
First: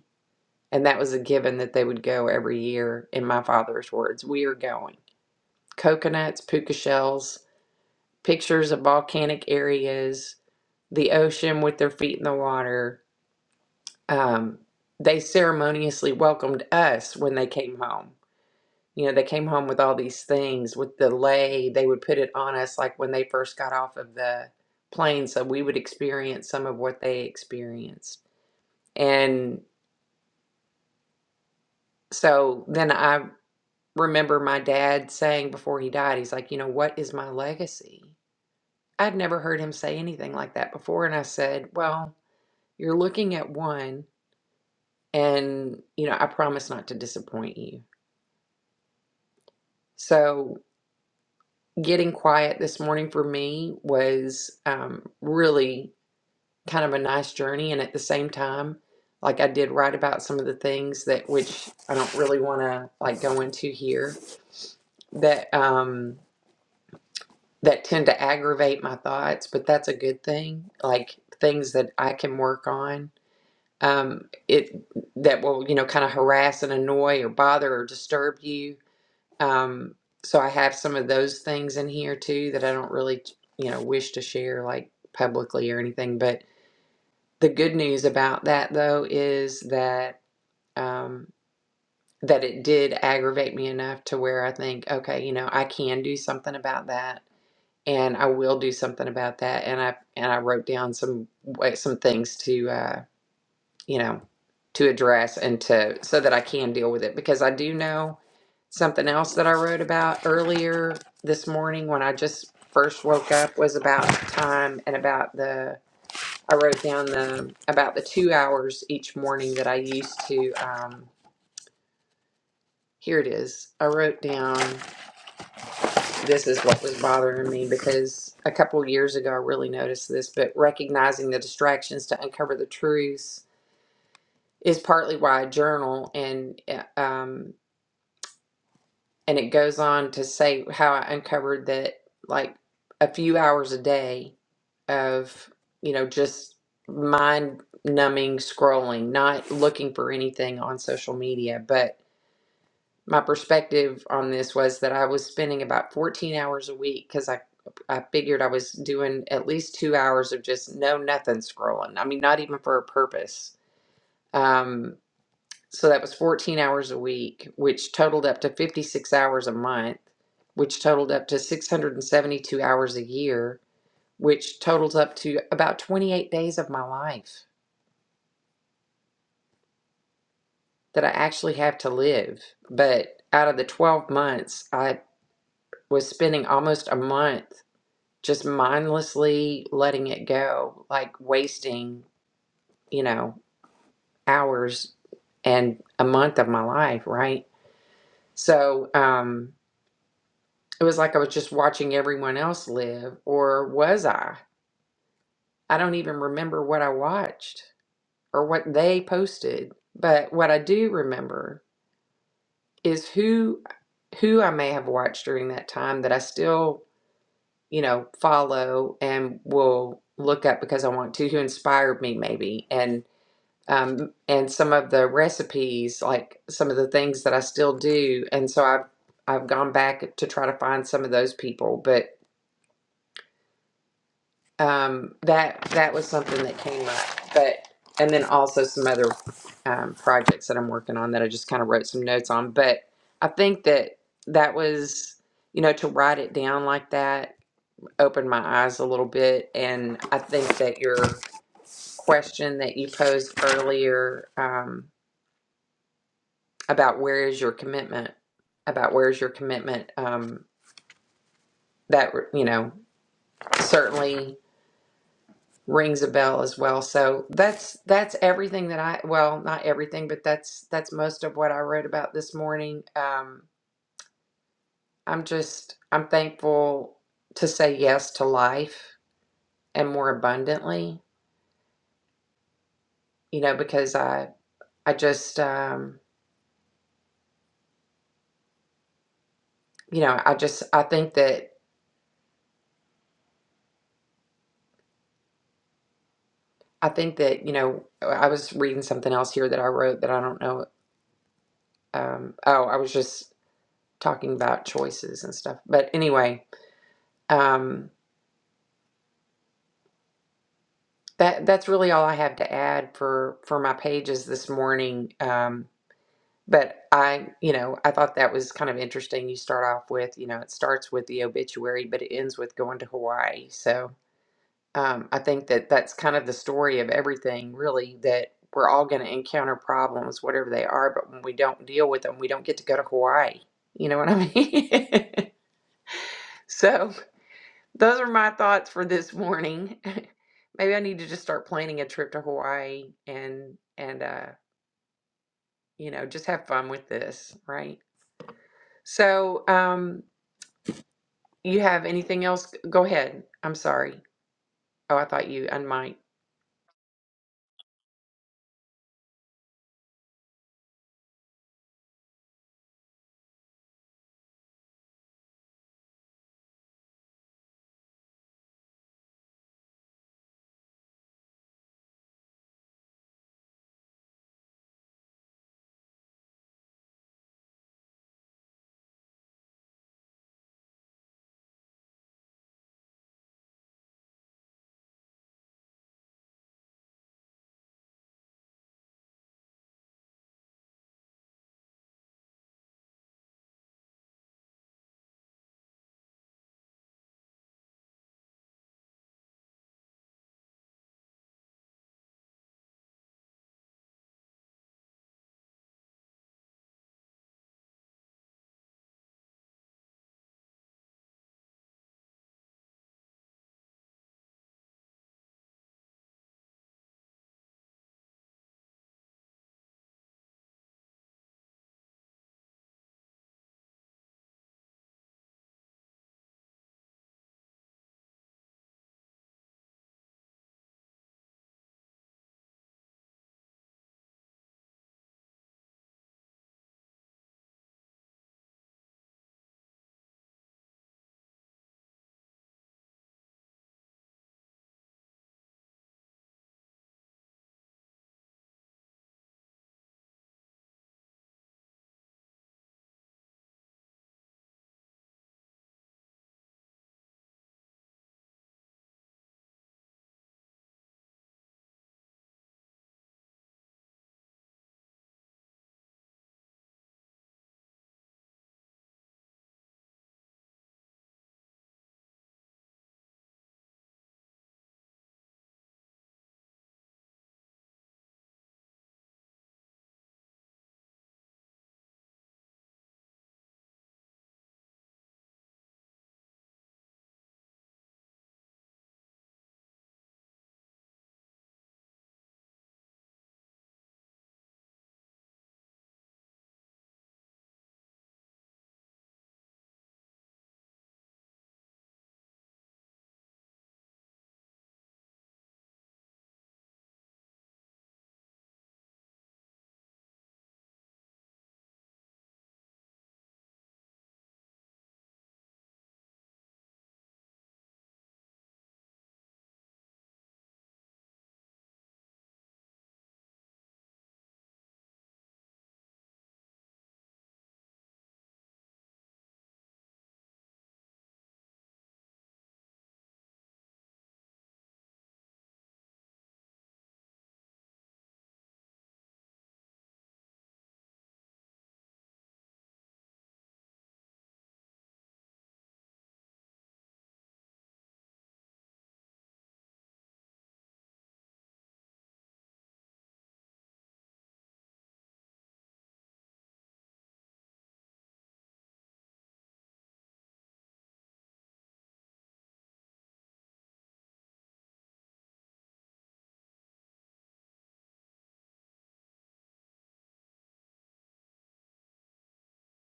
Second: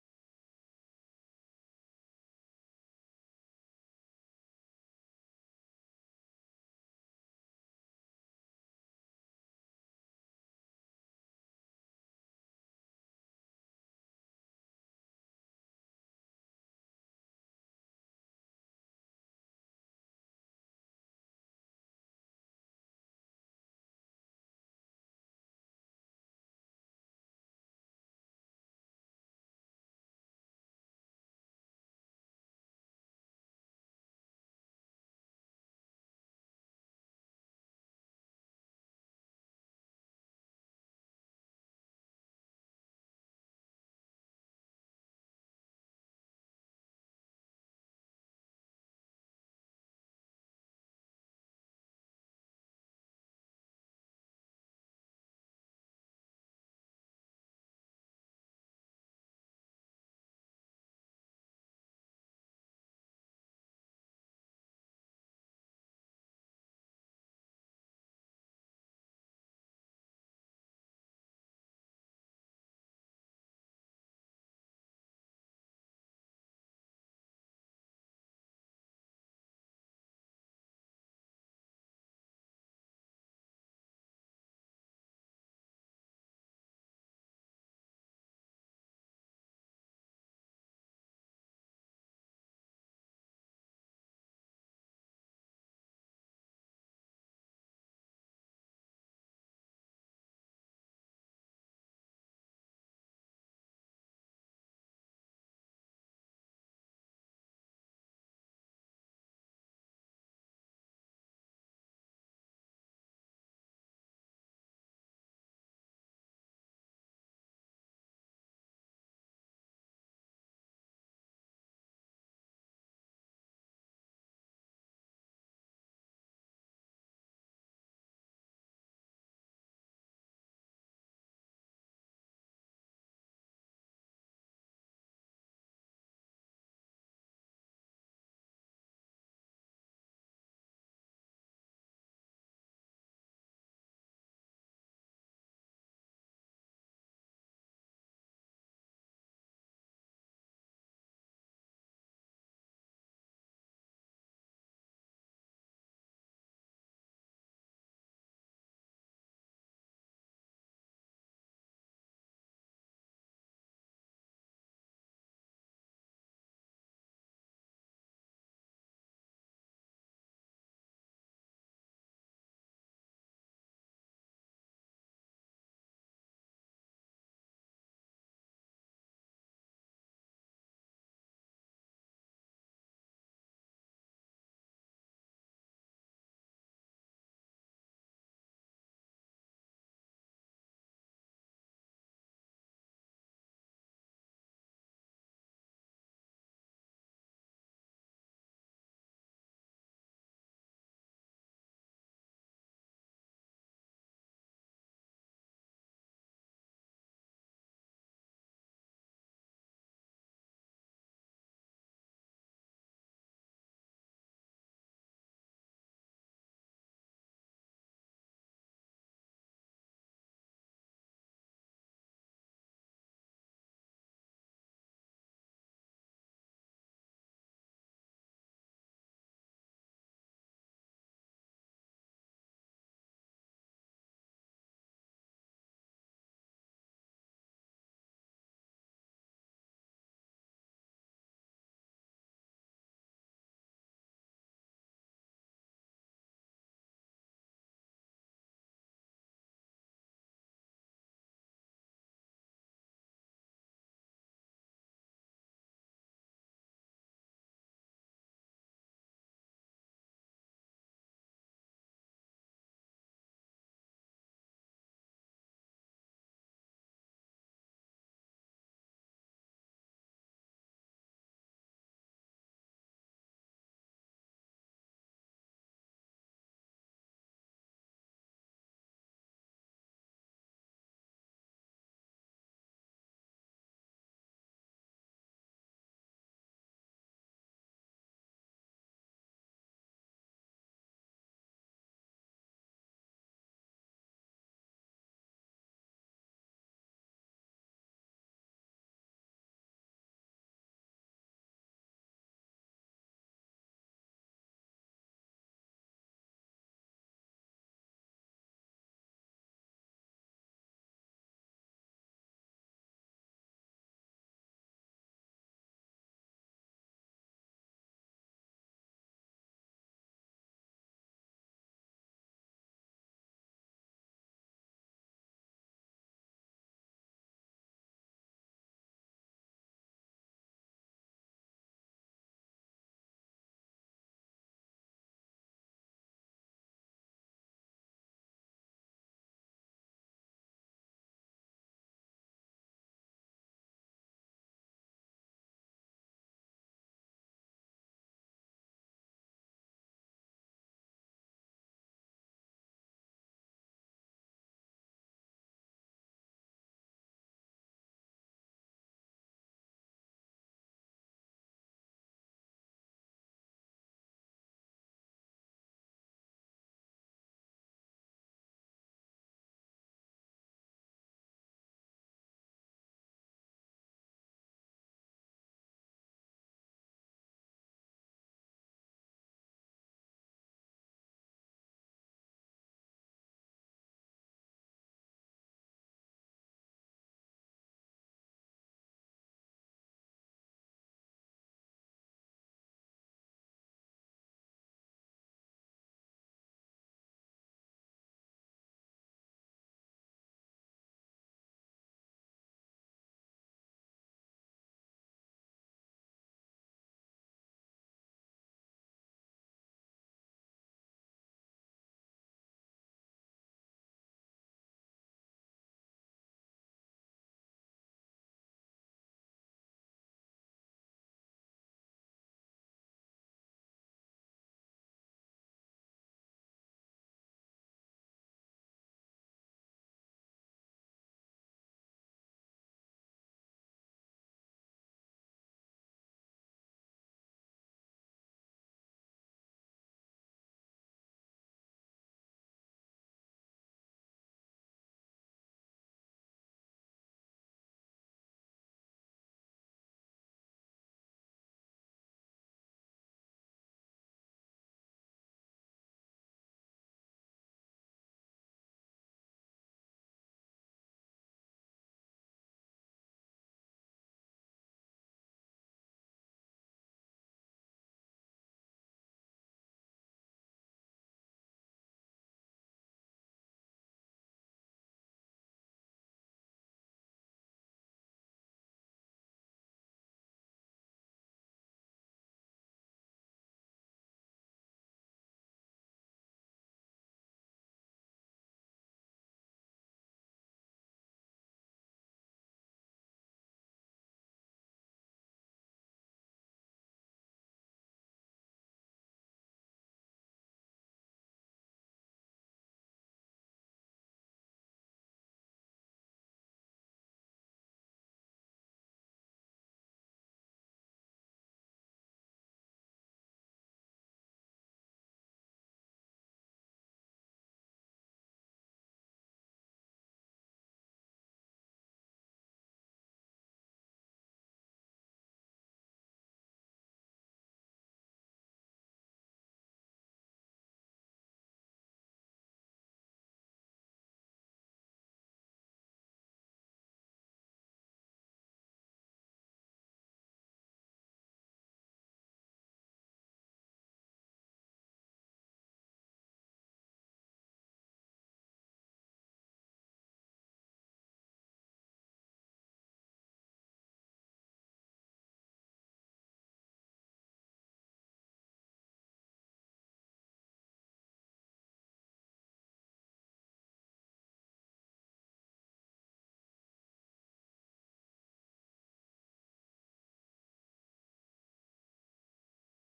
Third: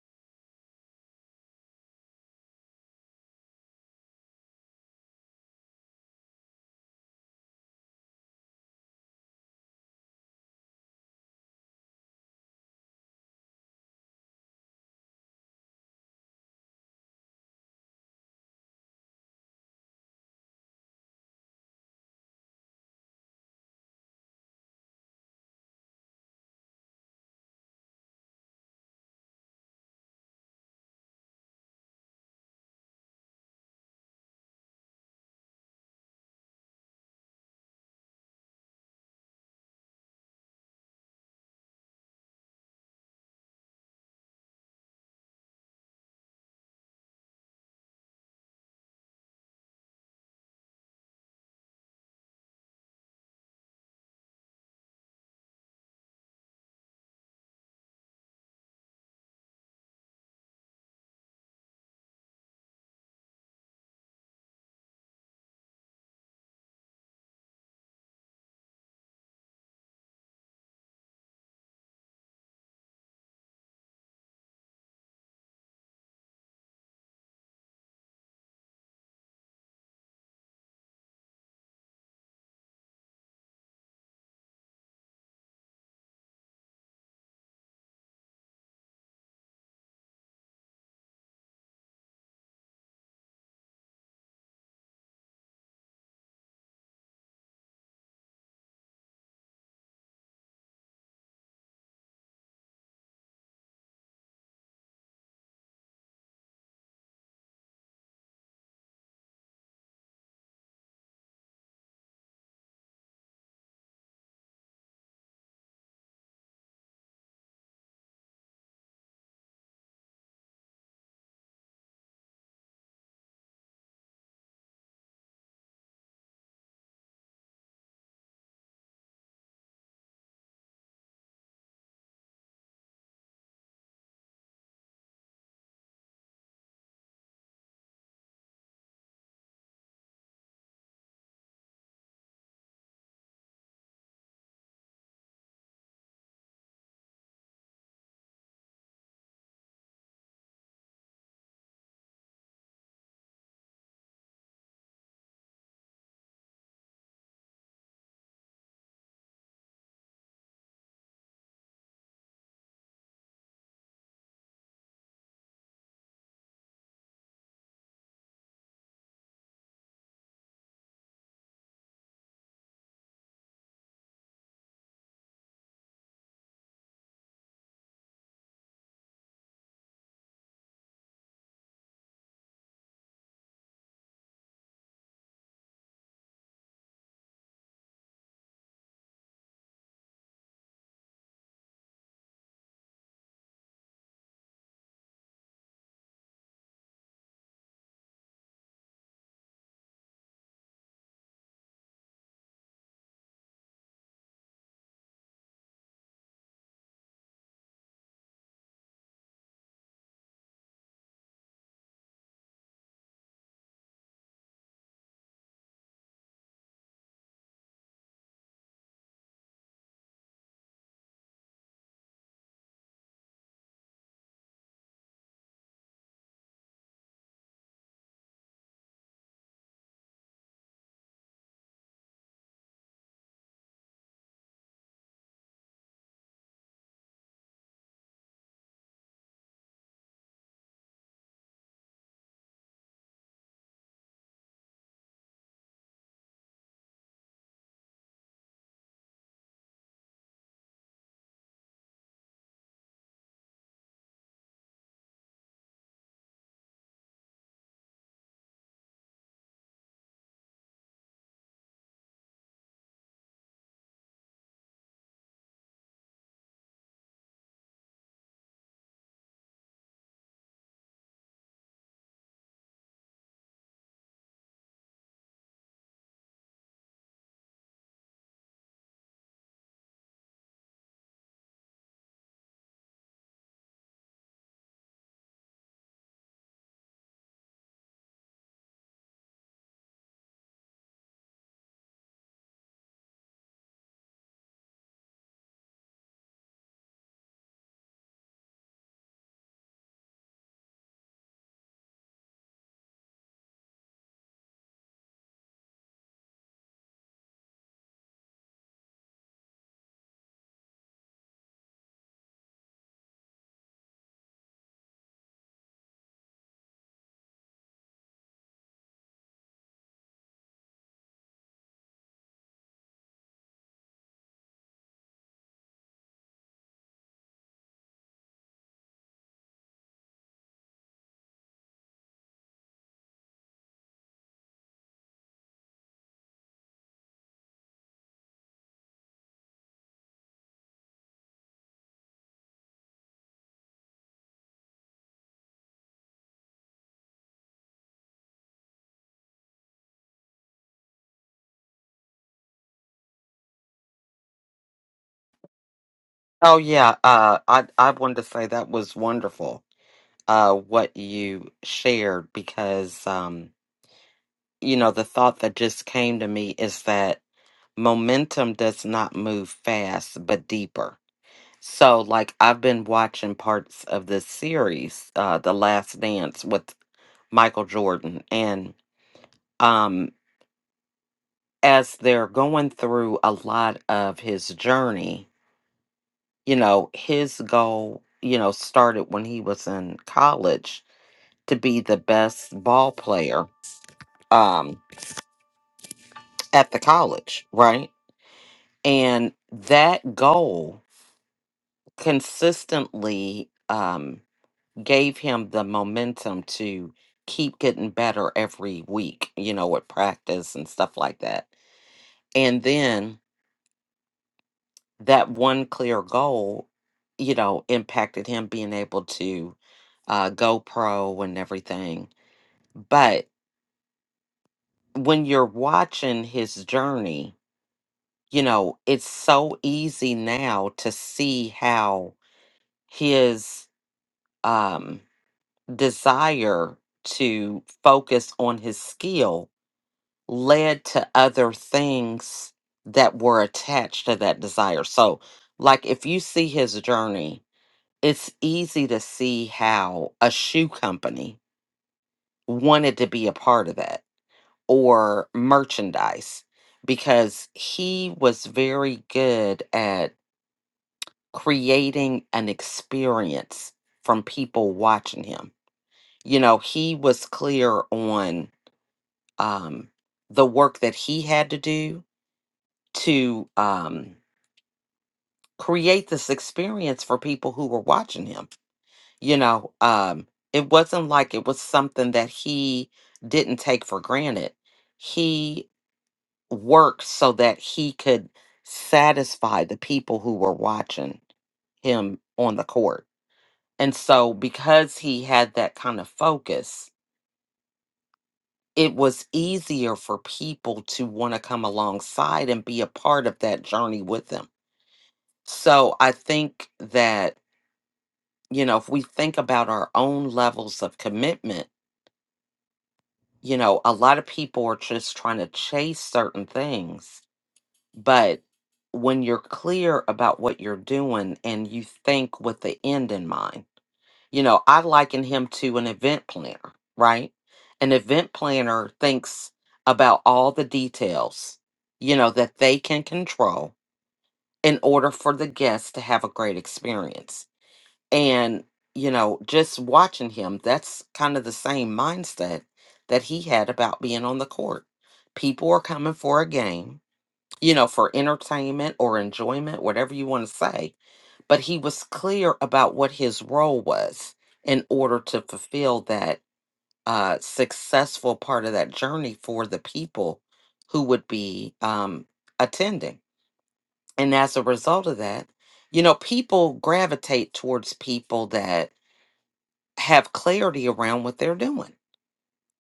[SPEAKER 1] and that was a given that they would go every year, in my father's words. We are going. Coconuts, puka shells, pictures of volcanic areas, the ocean with their feet in the water. Um, they ceremoniously welcomed us when they came home. You know, they came home with all these things with the lei, They would put it on us like when they first got off of the plane. So we would experience some of what they experienced. And so then I remember my dad saying before he died, he's like, you know, what is my legacy? I'd never heard him say anything like that before. And I said, well, you're looking at one, and, you know, I promise not to disappoint you. So getting quiet this morning for me was um, really kind of a nice journey. And at the same time, like I did write about some of the things that, which I don't really want to like go into here, that, um, that tend to aggravate my thoughts, but that's a good thing. Like things that I can work on, um, it that will you know kind of harass and annoy or bother or disturb you. Um, so I have some of those things in here too that I don't really you know wish to share like publicly or anything. But the good news about that though is that um, that it did aggravate me enough to where I think, okay, you know, I can do something about that and I will do something about that. And I and I wrote down some wa- some things to uh, you know to address and to so that I can deal with it because I do know something else that I wrote about earlier this morning when I just first woke up was about time and about the I wrote down the about the two hours each morning that I used to. Um, here it is. I wrote down. this is what was bothering me because a couple years ago I really noticed this, but recognizing the distractions to uncover the truths is partly why I journal and uh, um and it goes on to say how I uncovered that like a few hours a day of you know just mind numbing scrolling, not looking for anything on social media, but my perspective on this was that I was spending about 14 hours a week because I I figured I was doing at least two hours of just no nothing scrolling. I mean, not even for a purpose. Um, so that was 14 hours a week, which totaled up to 56 hours a month, which totaled up to 672 hours a year, which totals up to about 28 days of my life that I actually have to live. But out of the 12 months, I was spending almost a month just mindlessly letting it go, like wasting, you know, hours and a month of my life, right? So um, it was like I was just watching everyone else live, or was I? I don't even remember what I watched or what they posted, but what I do remember is who who I may have watched during that time that I still, you know, follow and will look up because I want to, who inspired me maybe. and. um, and some of the recipes, like some of the things that I still do. And so I've I've gone back to try to find some of those people, but um, that that was something that came up. But and then also some other um, projects that I'm working on that I just kind of wrote some notes on. But I think that that was you know to write it down like that opened my eyes a little bit and i think that your question that you posed earlier um, about where is your commitment about where is your commitment um, that you know certainly rings a bell as well so that's that's everything that i well not everything but that's that's most of what i wrote about this morning um, i'm just i'm thankful to say yes to life and more abundantly you know because i i just um, you know i just i think that i think that you know i was reading something else here that i wrote that i don't know um, oh, I was just talking about choices and stuff. But anyway, um, that that's really all I have to add for for my pages this morning. Um, but I, you know, I thought that was kind of interesting. You start off with, you know, it starts with the obituary, but it ends with going to Hawaii. So um, I think that that's kind of the story of everything, really. That we're all going to encounter problems, whatever they are. But when we don't deal with them, we don't get to go to Hawaii. You know what I mean? so Those are my thoughts for this morning. Maybe I need to just start planning a trip to Hawaii and and uh, you know, just have fun with this, right? So, um, you have anything else? Go ahead. I'm sorry. Oh, I thought you unmiked.
[SPEAKER 2] Oh yeah, uh, I I wanted to say that was wonderful. Uh, what you shared because um, you know the thought that just came to me is that momentum does not move fast but deeper So, like, I've been watching parts of this series, uh, The Last Dance with Michael Jordan. And um, as they're going through a lot of his journey, you know, his goal, you know, started when he was in college to be the best ball player um, at the college, right? And that goal consistently. um. gave him the momentum to keep getting better every week, you know, with practice and stuff like that. And then that one clear goal, you know, impacted him being able to uh, go pro and everything. But when you're watching his journey, you know, it's so easy now to see how his um, desire to focus on his skill led to other things that were attached to that desire. So, like if you see his journey, it's easy to see how a shoe company wanted to be a part of that or merchandise because he was very good at creating an experience from people watching him. You know, he was clear on um, the work that he had to do to um, create this experience for people who were watching him. You know, um, it wasn't like it was something that he didn't take for granted. He worked so that he could satisfy the people who were watching him on the court. And so, because he had that kind of focus, it was easier for people to want to come alongside and be a part of that journey with him. So, I think that you know, if we think about our own levels of commitment, you know, a lot of people are just trying to chase certain things. But when you're clear about what you're doing and you think with the end in mind, you know, I liken him to an event planner, right? An event planner thinks about all the details, you know, that they can control in order for the guests to have a great experience And, you know, just watching him, that's kind of the same mindset that he had about being on the court. People are coming for a game, you know, for entertainment or enjoyment, whatever you want to say. But he was clear about what his role was in order to fulfill that uh, successful part of that journey for the people who would be um, attending. And as a result of that, you know, people gravitate towards people that have clarity around what they're doing.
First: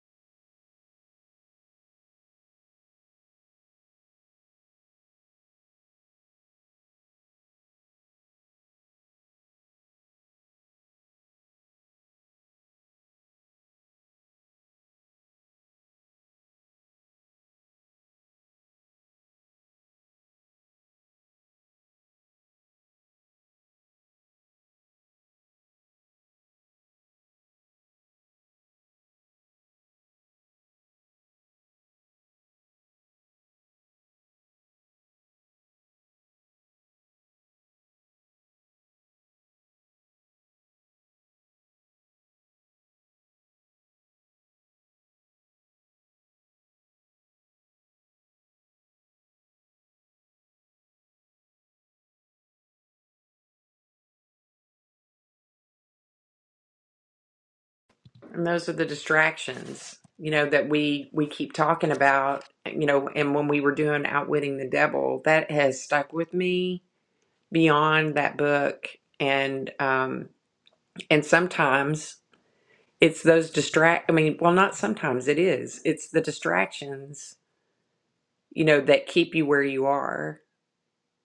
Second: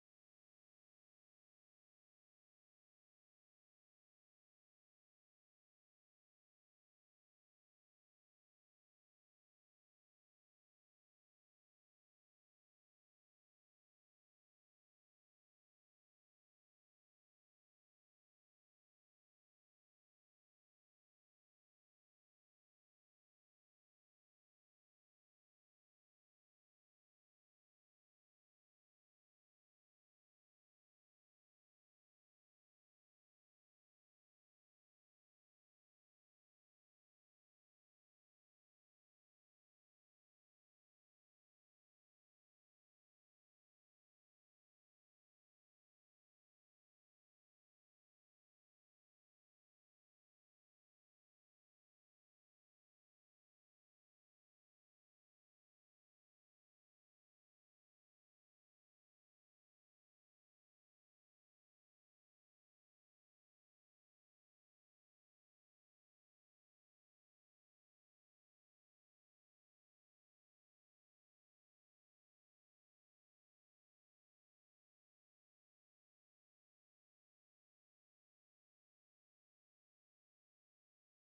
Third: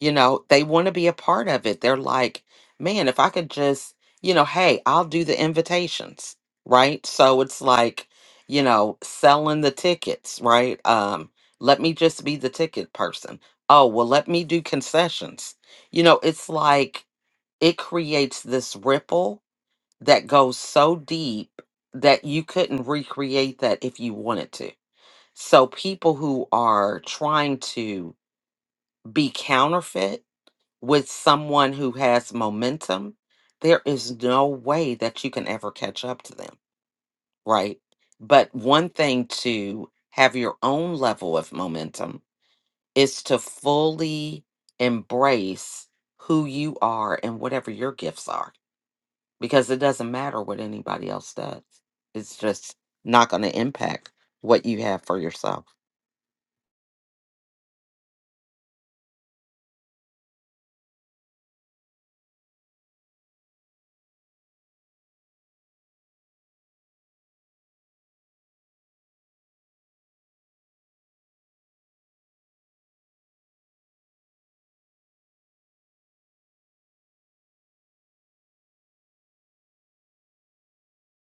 [SPEAKER 2] You know, they want to be a part of it. They're like, man, if I could just, you know, hey, I'll do the invitations, right? So it's like, you know, selling the tickets, right? Um, let me just be the ticket person. Oh, well, let me do concessions. You know, it's like it creates this ripple that goes so deep that you couldn't recreate that if you wanted to. So people who are trying to be counterfeit with someone who has momentum, there is no way that you can ever catch up to them, right? But one thing to have your own level of momentum is to fully embrace who you are and whatever your gifts are, because it doesn't matter what anybody else does. It's just not going to impact what you have for yourself.
[SPEAKER 1] And those are the distractions, you know, that we we keep talking about, you know, and when we were doing Outwitting the Devil, that has stuck with me beyond that book. And um and sometimes it's those distract i mean well not sometimes it is it's the distractions you know that keep you where you are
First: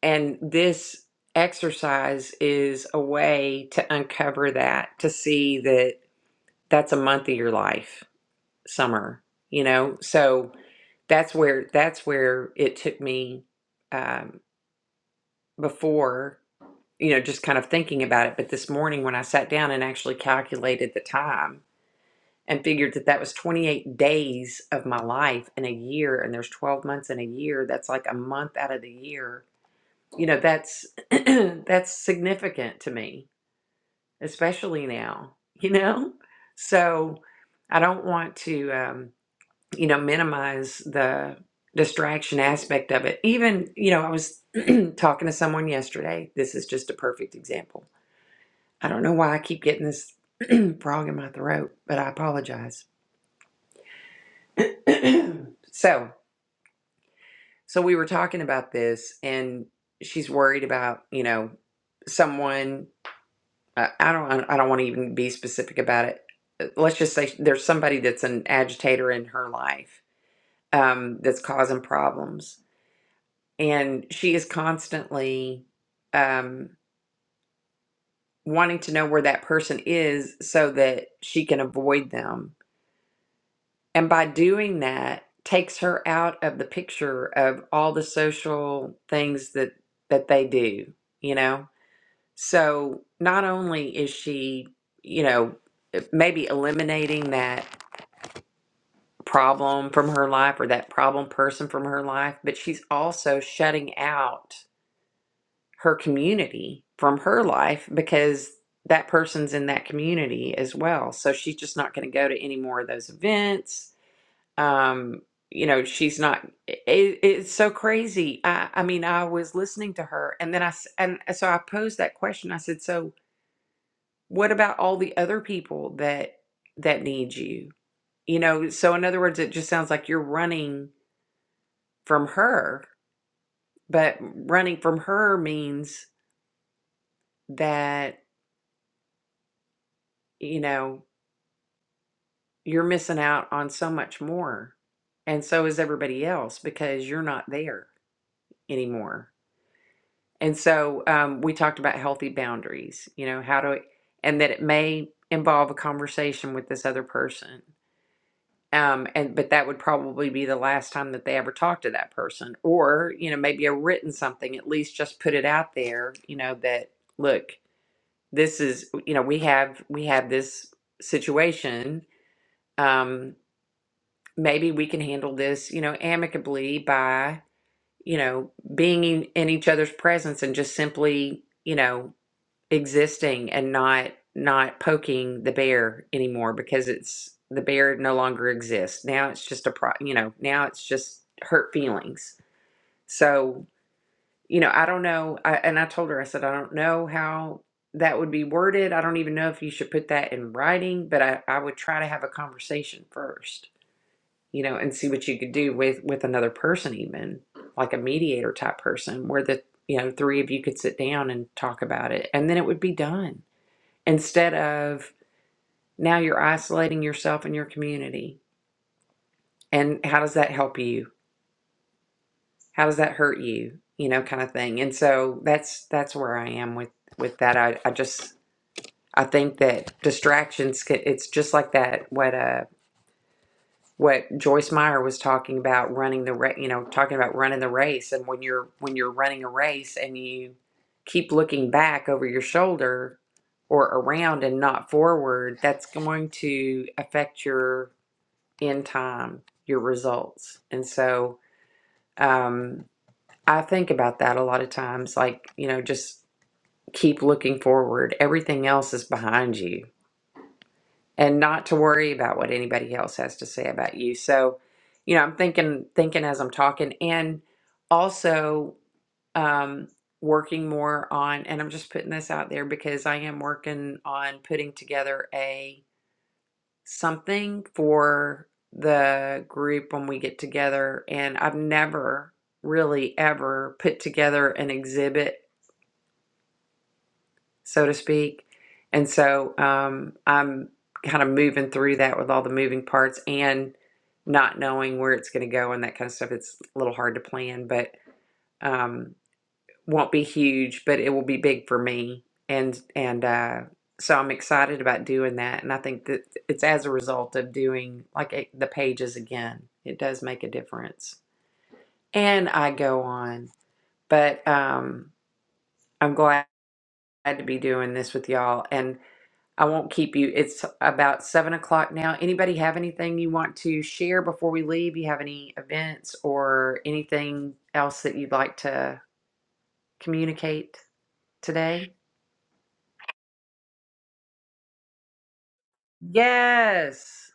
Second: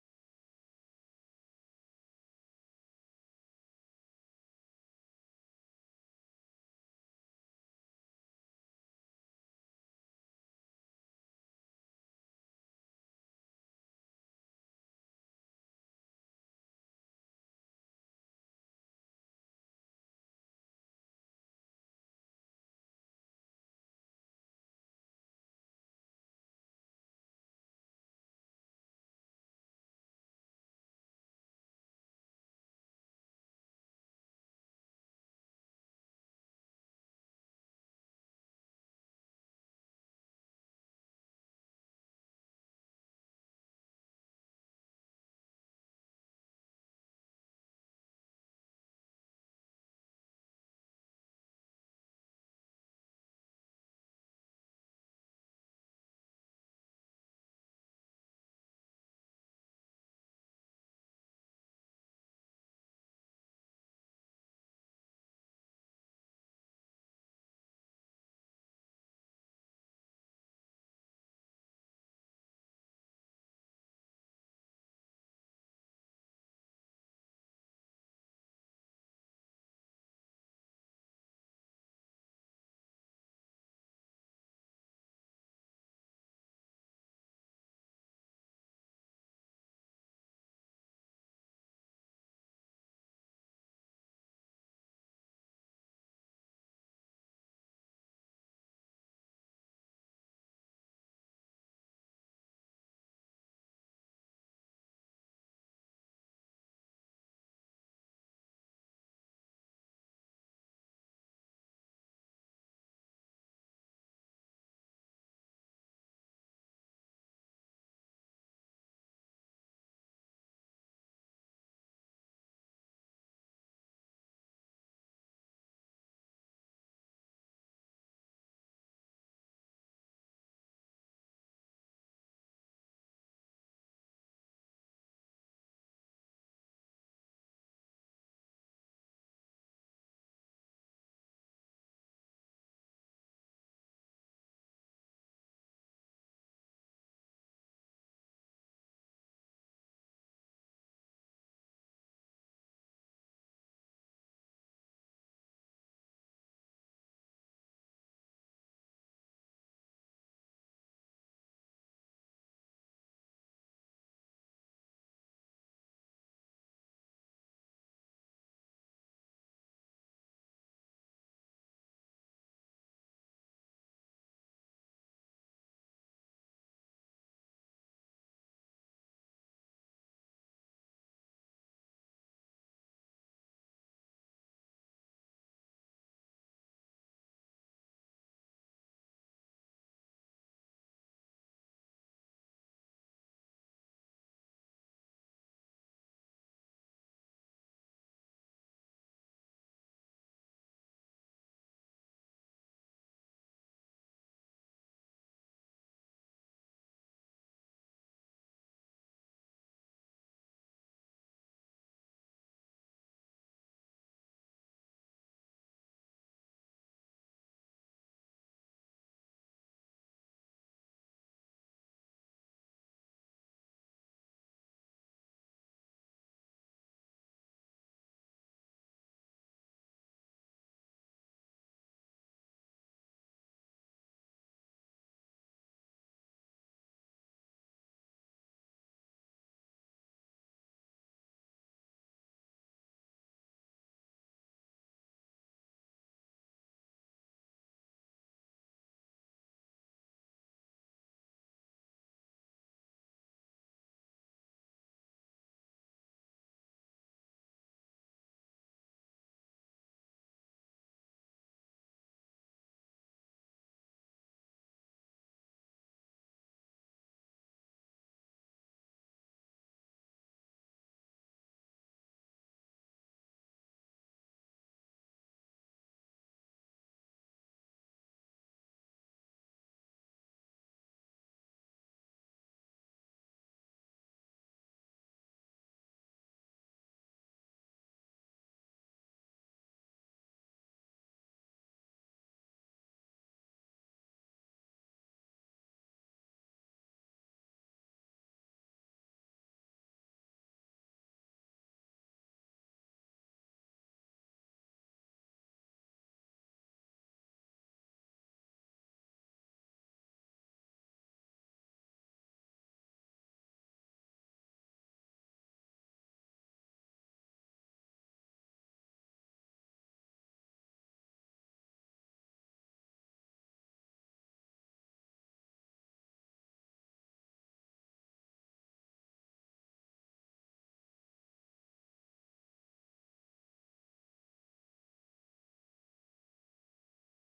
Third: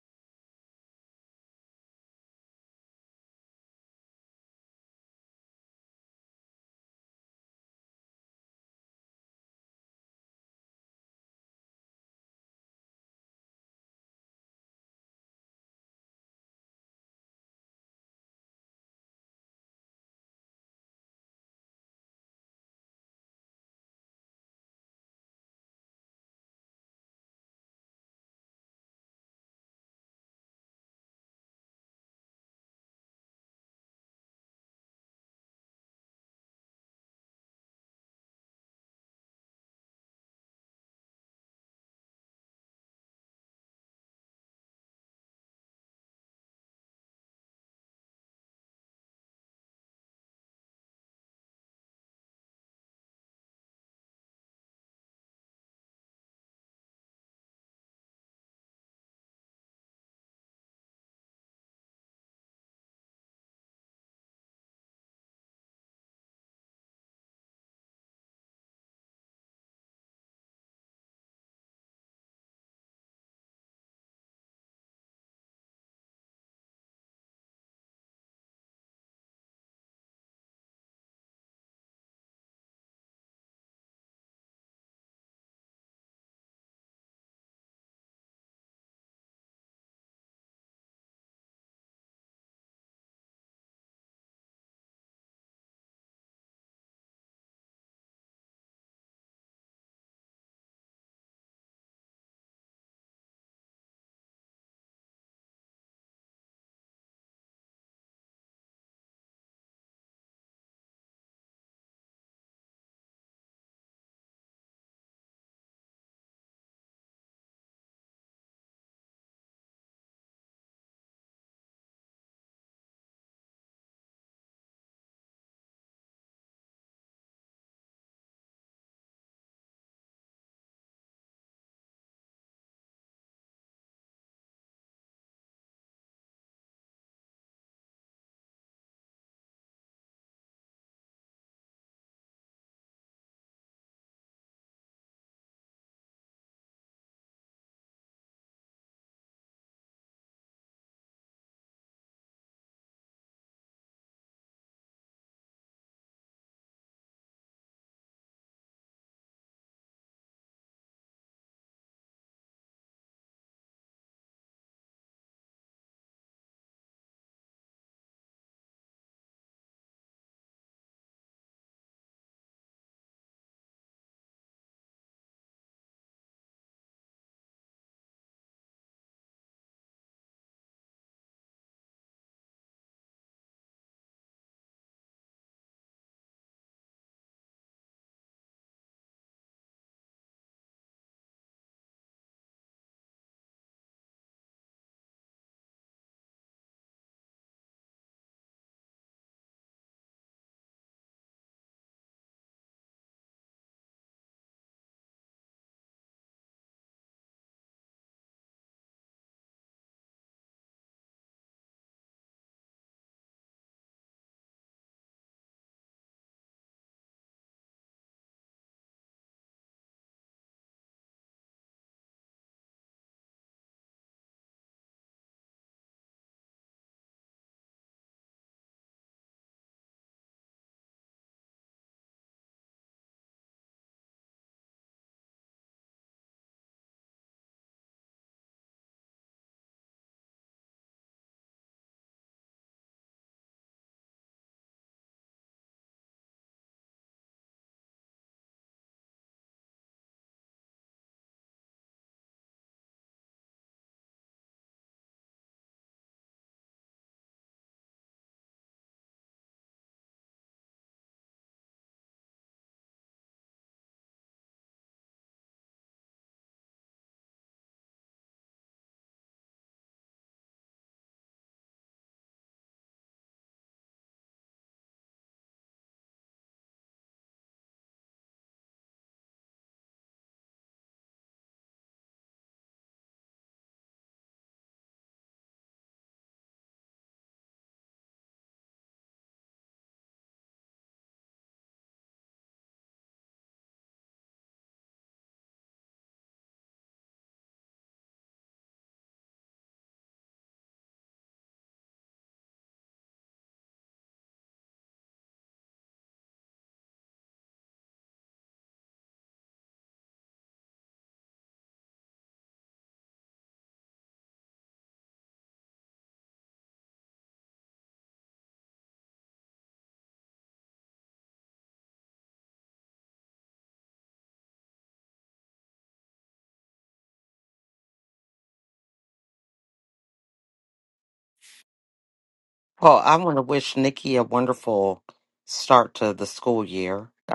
[SPEAKER 1] and this exercise is a way to uncover that to see that that's a month of your life summer you know so that's where that's where it took me um, before you know just kind of thinking about it but this morning when i sat down and actually calculated the time and figured that that was 28 days of my life in a year and there's 12 months in a year that's like a month out of the year you know that's that's significant to me especially now you know so i don't want to um, you know minimize the distraction aspect of it even you know i was talking to someone yesterday this is just a perfect example i don't know why i keep getting this frog in my throat but i apologize so So we were talking about this, and she's worried about you know someone. I I don't. I don't want to even be specific about it. Uh, Let's just say there's somebody that's an agitator in her life um, that's causing problems, and she is constantly um, wanting to know where that person is so that she can avoid them. And by doing that, takes her out of the picture of all the social things that that they do. You know, So not only is she, you know, eh, maybe eliminating that problem from her life or that problem person from her life, but she's also shutting out her community from her life because that person's in that community as well. So she's just not going to go to any more of those events. Um, you know, she's not. It, it's so crazy. I, I mean, I was listening to her, and then I s- and so I posed that question. I said, "So what about all the other people that that need you you know so in other words it just sounds like you're running from her but running from her means that you know you're missing out on so much more and so is everybody else because you're not there anymore and so um, we talked about healthy boundaries you know how to and that it may involve a conversation with this other person um and but that would probably be the last time that they ever talk to that person or you know maybe a written something at least just put it out there you know that look this is you know we have we have this situation um maybe we can handle this you know amicably by you know being in, in each other's presence and just simply you know Existing and not not poking the bear anymore because it's the bear no longer exists. Now it's just a pro, you know, now it's just hurt feelings. So, you know, I don't know. I, and I told her, I said, I don't know how that would be worded. I don't even know if you should put that in writing, but I, I would try to have a conversation first, you know, and see what you could do with with another person, even like a mediator type person where the, you know, three of you could sit down and talk about it and then it would be done instead of now you're isolating yourself and your community and how does that help you how does that hurt you you know kind of thing and so that's that's where i am with with that i, I just i think that distractions can, it's just like that what uh what joyce meyer was talking about running the ra- you know talking about running the race and when you're when you're running a race and you keep looking back over your shoulder or around and not forward that's going to affect your in time your results. And so um, I think about that a lot of times, like, you know, just keep looking forward. Everything else is behind you and not to worry about what anybody else has to say about you. So, you know, I'm thinking, thinking as I'm talking and also um, working more on, and I'm just putting this out there because I am working on putting together a. something for the group when we get together. And I've never really ever put together an exhibit, so to speak. And so um, I'm kind of moving through that with all the moving parts and not knowing where it's going to go and that kind of stuff. It's a little hard to plan, but. Um, won't be huge, but it will be big for me. And and uh, so I'm excited about doing that. And I think that it's as a result of doing like eh, the pages again. It does make a difference. And I go on, but um, I'm glad to be doing this with y'all. And I won't keep you. It's about seven o'clock now. Anybody have anything you want to share before we leave? You have any events or anything else that you'd like to communicate today?
[SPEAKER 2] Well, I want to wish Nikki a wonderful start to the school year.
[SPEAKER 1] Yes.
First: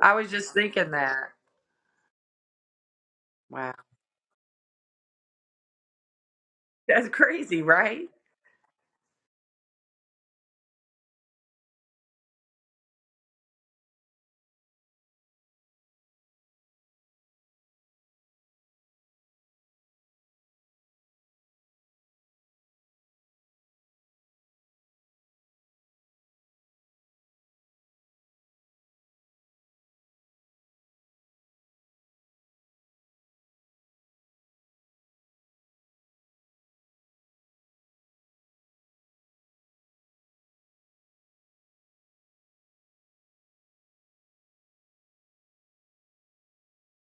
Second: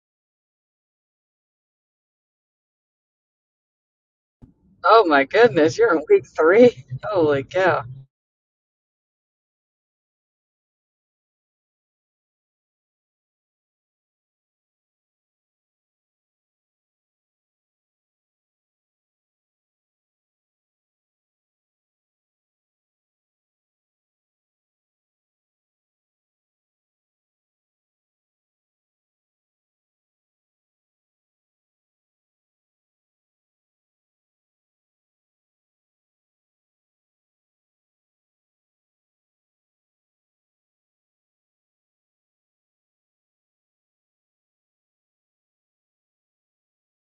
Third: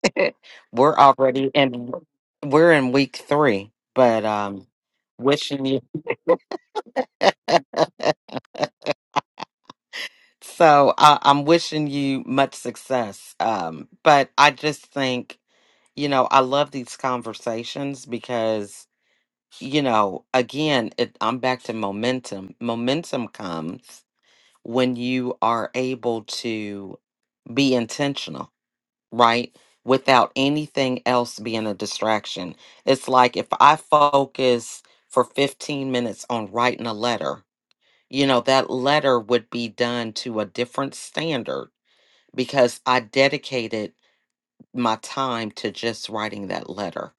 [SPEAKER 1] I was
[SPEAKER 2] It,
[SPEAKER 1] just thinking
[SPEAKER 2] we're
[SPEAKER 1] that.
[SPEAKER 2] already in we're in week three
[SPEAKER 1] Wow.
[SPEAKER 2] but um
[SPEAKER 3] Oh my
[SPEAKER 2] wishing
[SPEAKER 3] goodness,
[SPEAKER 2] you
[SPEAKER 3] you're in week three.
[SPEAKER 1] That's
[SPEAKER 3] Holy
[SPEAKER 1] crazy,
[SPEAKER 3] cow!
[SPEAKER 1] right?
[SPEAKER 2] so uh, i'm wishing you much success um but i just think you know i love these conversations because you know again it, i'm back to momentum momentum comes when you are able to be intentional right? Without anything else being a distraction. It's like if I focus for 15 minutes on writing a letter, you know, that letter would be done to a different standard because I dedicated my time to just writing that letter.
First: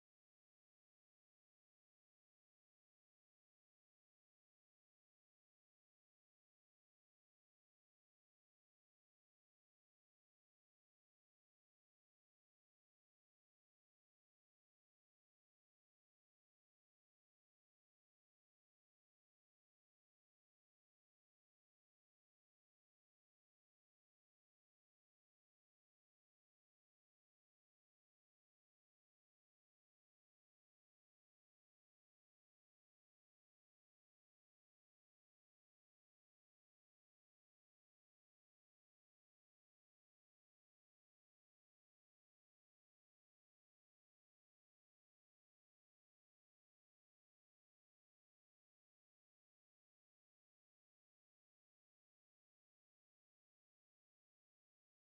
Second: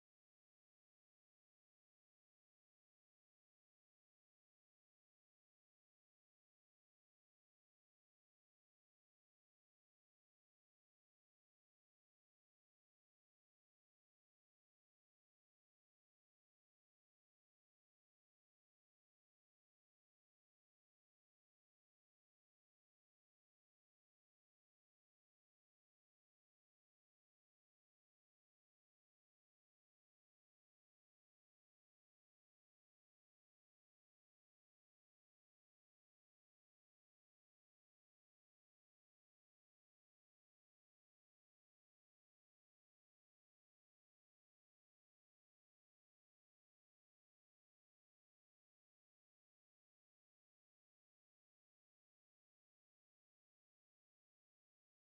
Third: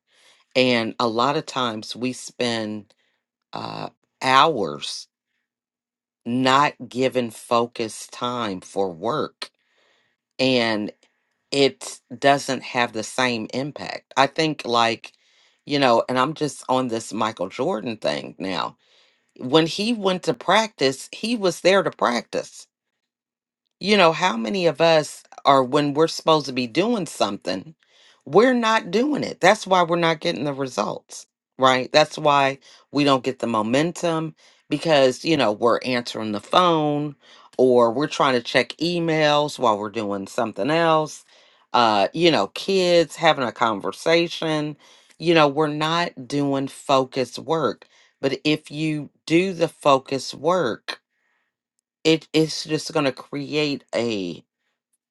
[SPEAKER 2] And a lot of times we spend uh, hours not given focused time for work. it doesn't have the same impact. I think, like, you know, and I'm just on this Michael Jordan thing now. When he went to practice, he was there to practice you know, how many of us are when we're supposed to be doing something, we're not doing it. That's why we're not getting the results, right? That's why we don't get the momentum because, you know, we're answering the phone or we're trying to check emails while we're doing something else. Uh, you know, kids having a conversation, you know, we're not doing focused work. But if you do the focused work, it it's just going to create a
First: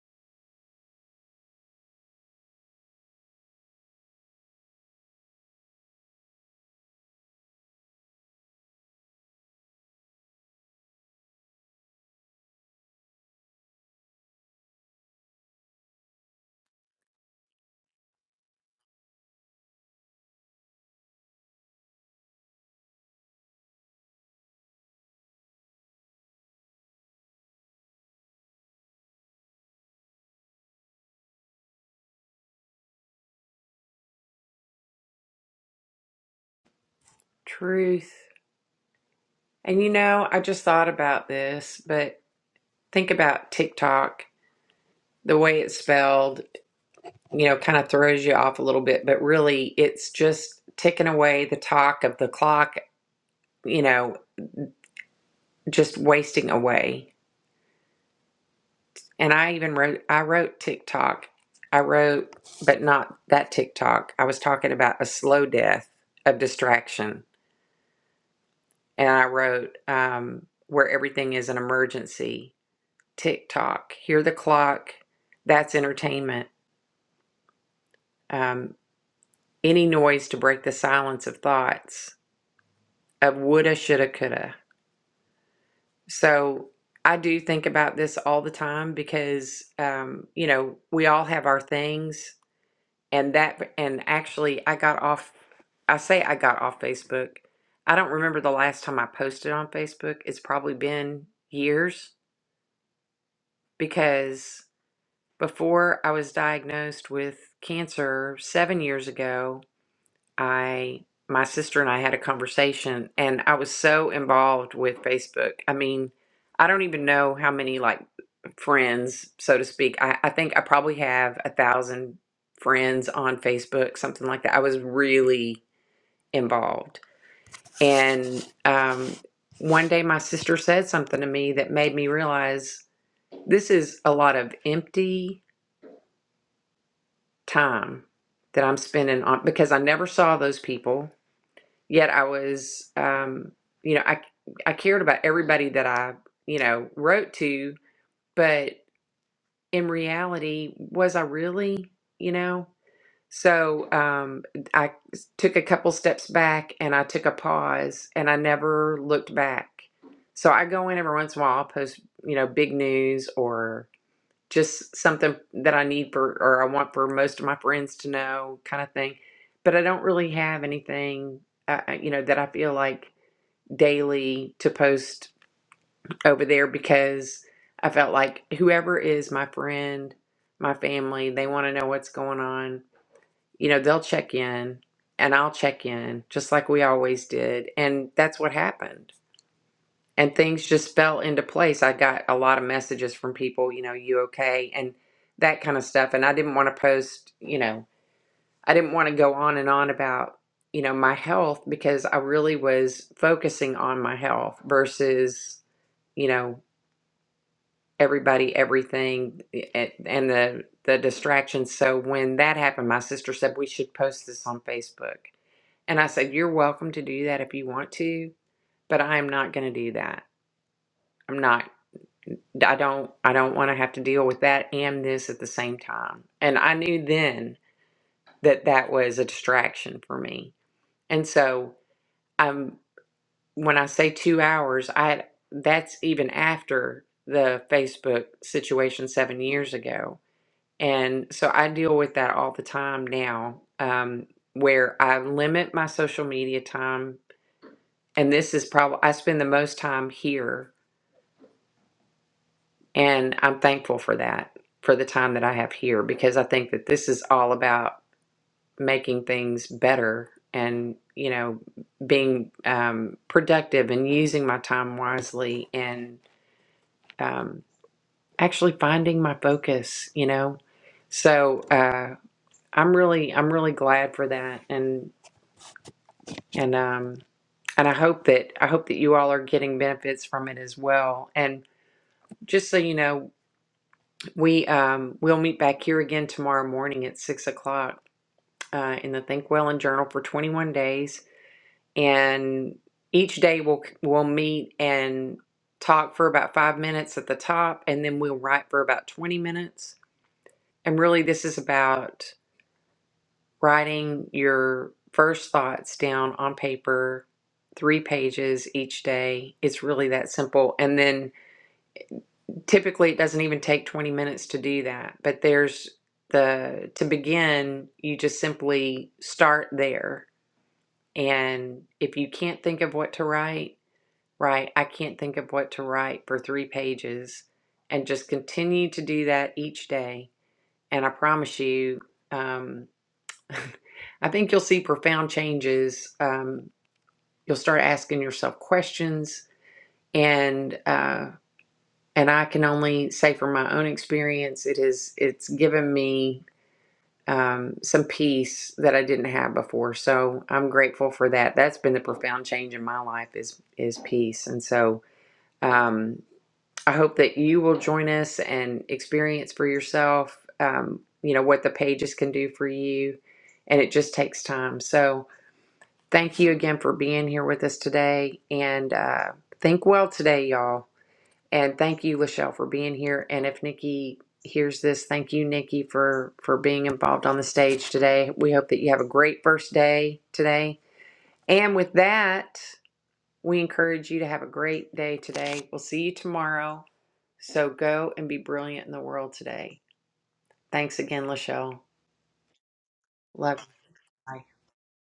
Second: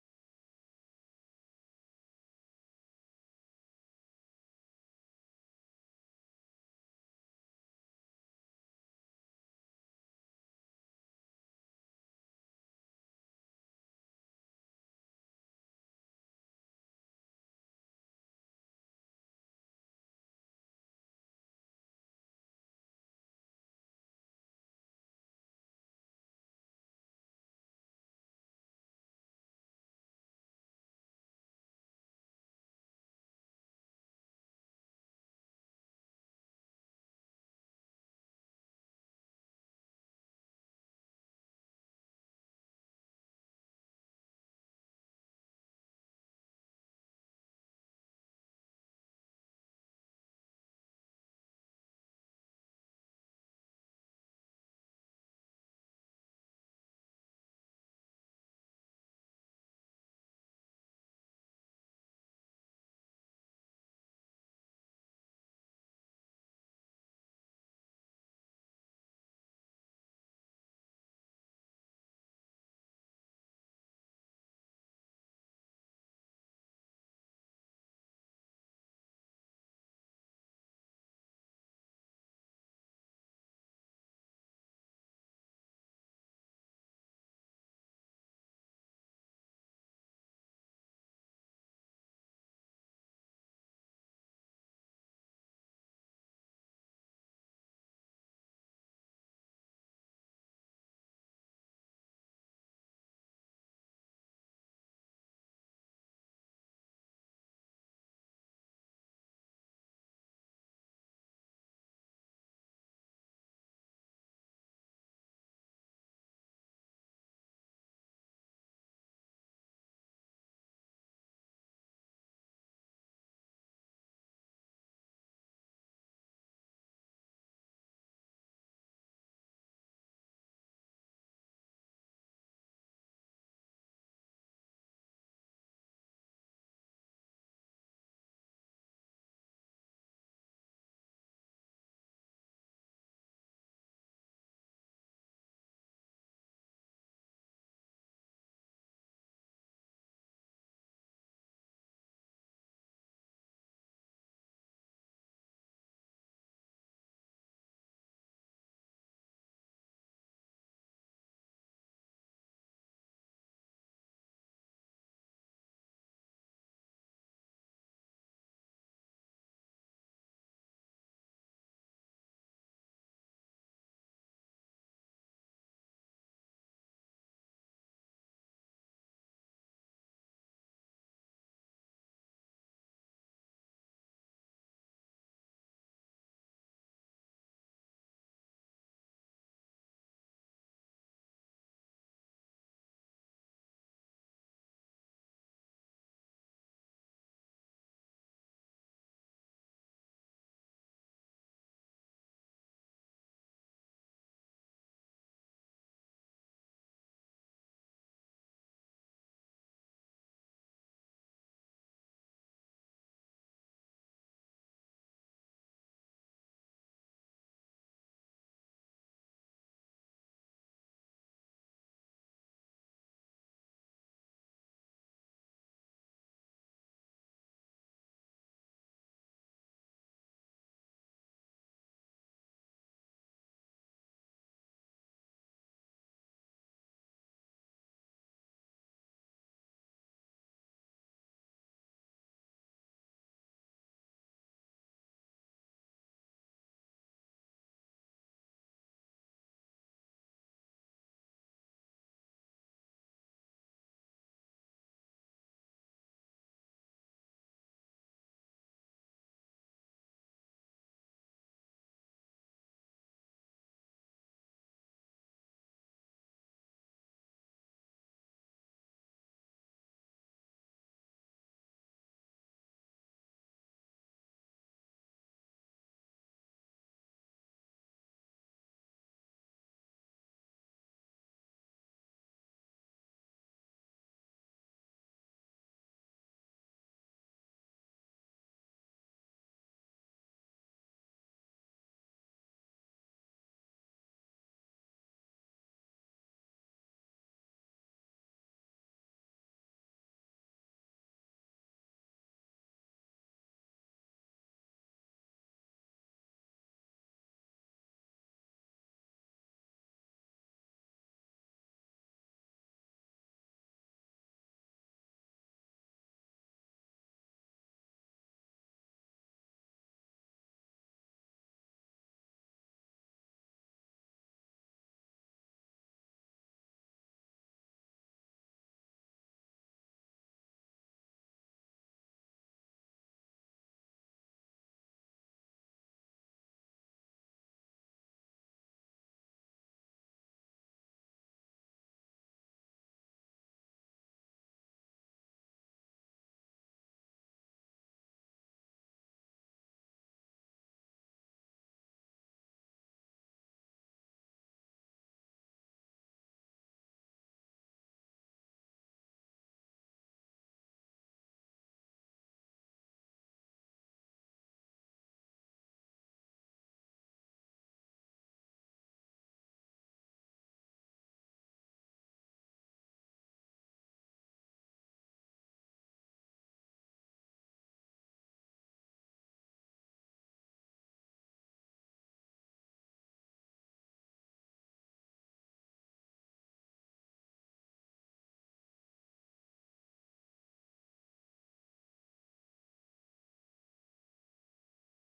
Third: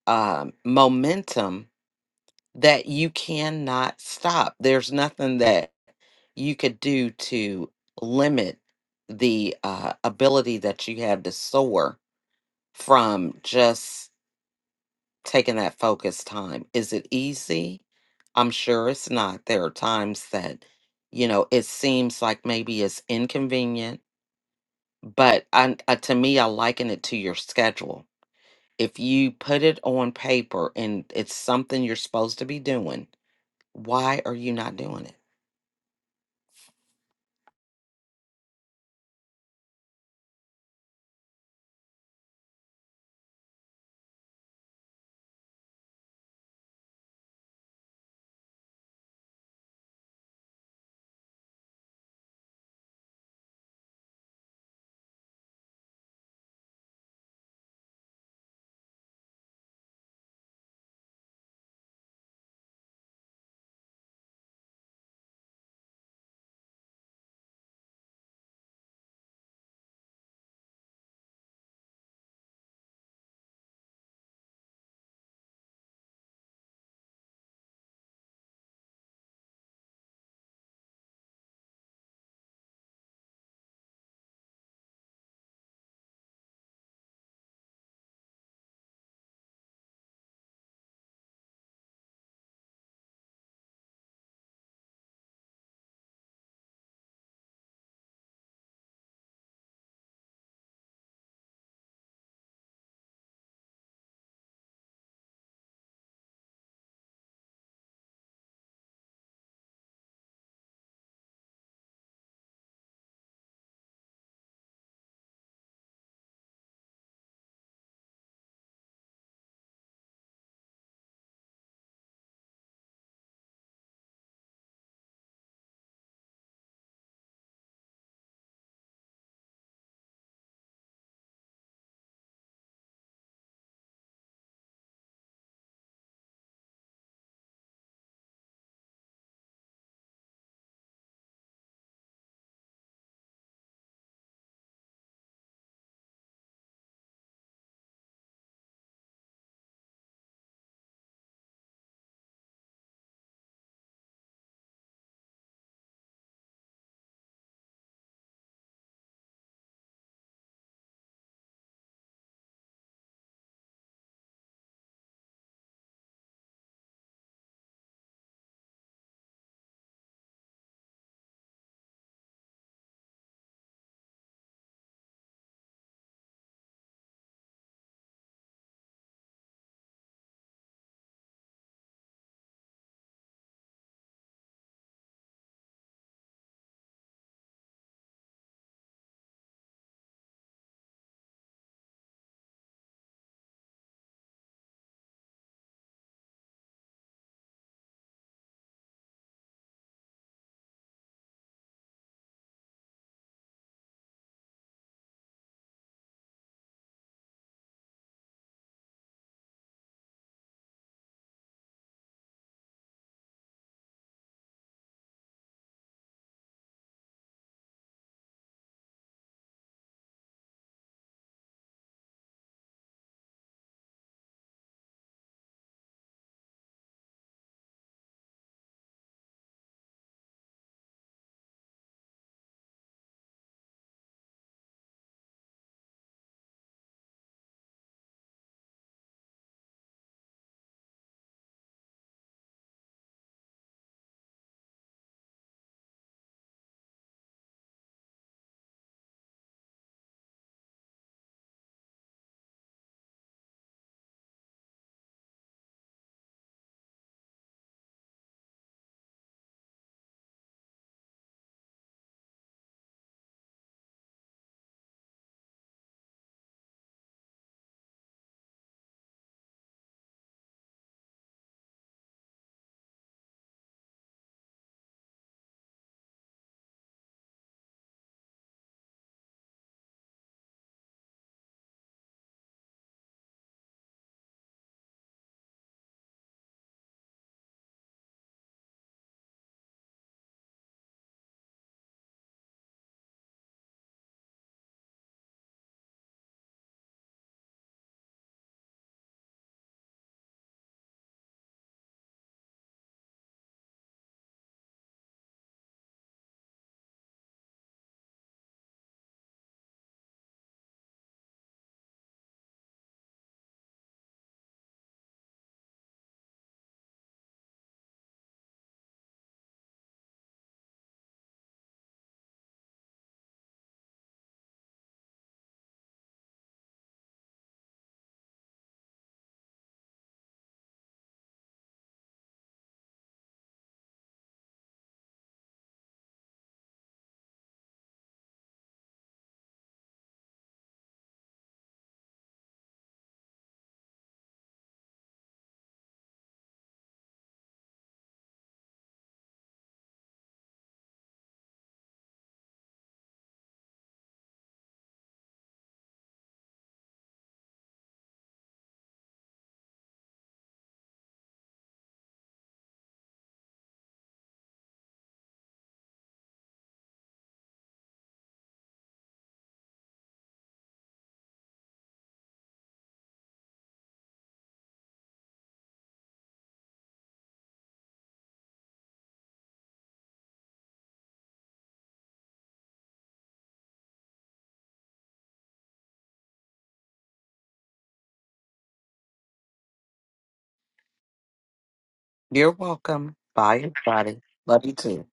[SPEAKER 2] um, momentum that you cannot stop. There's nothing that you could do to limit the uh, ability that you have to soar from just taking that focused time. Is it easy? I'm sure it's not. There are times that, you know, it seems like maybe it's inconvenient, but I, uh, to me, I liken it to your schedule. If you put it on paper and it's something you're supposed to be doing, Why are you not doing it?
[SPEAKER 1] Truth. And you know, I just thought about this, but think about TikTok. The way it's spelled, you know, kind of throws you off a little bit, but really it's just ticking away the talk of the clock, you know, just wasting away. And I even wrote, I wrote TikTok. I wrote, but not that TikTok. I was talking about a slow death of distraction. and I wrote um, where everything is an emergency. TikTok, hear the clock. That's entertainment. Um, any noise to break the silence of thoughts of woulda, shoulda, coulda. So I do think about this all the time because um, you know we all have our things, and that and actually I got off. I say I got off Facebook. I don't remember the last time I posted on Facebook. It's probably been years because Before I was diagnosed with cancer 7 years ago, I my sister and I had a conversation and I was so involved with Facebook. I mean, I don't even know how many like friends, so to speak. I, I think I probably have a thousand friends on Facebook, something like that. I was really involved. And um, one day my sister said something to me that made me realize this is a lot of empty time that I'm spending on because I never saw those people. Yet I was, um, you know, I I cared about everybody that I, you know, wrote to, but in reality, was I really, you know? So um, I took a couple steps back and I took a pause and I never looked back. So I go in every once in a while, I'll post, you know, big news or just something that I need for or I want for most of my friends to know kind of thing. But I don't really have anything uh, uh, you know that I feel like daily to post over there because I felt like whoever is my friend, my family, they want to know what's going on. You know, they'll check in and I'll check in just like we always did. And that's what happened and things just fell into place. I got a lot of messages from people, you know, you okay, and that kind of stuff. And I didn't want to post, you know, I didn't want to go on and on about, you know, my health because I really was focusing on my health versus, you know, everybody, everything, a- and the the distractions. So when that happened, my sister said we should post this on Facebook. And I said, You're welcome to do that if you want to, but I am not going to do that. I'm not. I don't I don't want to have to deal with that and this at the same time. And I knew then that that was a distraction for me. And so um when I say 2 hours, I that's even after the Facebook situation 7 years ago. And so I deal with that all the time now um where I limit my social media time and this is probably I spend the most time here And I'm thankful for that, for the time that I have here, because I think that this is all about making things better and, you know, being um, productive and using my time wisely and um, actually finding my focus, you know. So uh, I'm really, I'm really glad for that. And, and, um, and I hope that I hope that you all are getting benefits from it as well. And just so you know, We um, we'll meet back here again tomorrow morning at six o'clock uh, in the Think Well and Journal for 21 days, and each day we'll we'll meet and talk for about five minutes at the top, and then we'll write for about 20 minutes. And really, this is about writing your first thoughts down on paper, three pages each day. It's really that simple, and then typically it doesn't even take 20 minutes to do that but there's the to begin you just simply start there and if you can't think of what to write write i can't think of what to write for three pages and just continue to do that each day and i promise you um, i think you'll see profound changes um, you'll start asking yourself questions and uh, and I can only say from my own experience, it is it's given me um, some peace that I didn't have before. So I'm grateful for that. That's been the profound change in my life is is peace, and so um, I hope that you will join us and experience for yourself. Um, you know what the pages can do for you, and it just takes time. So thank you again for being here with us today, and uh, think well today, y'all. And thank you, Lachelle, for being here. And if Nikki hears this, thank you, Nikki, for for being involved on the stage today. We hope that you have a great first day today. And with that, we encourage you to have a great day today. We'll see you tomorrow. So go and be brilliant in the world today. Thanks again, Lachelle.
[SPEAKER 2] You're welcome. Bye,
[SPEAKER 1] Love. you.
[SPEAKER 2] everybody.
[SPEAKER 1] Bye.
[SPEAKER 2] Love you too.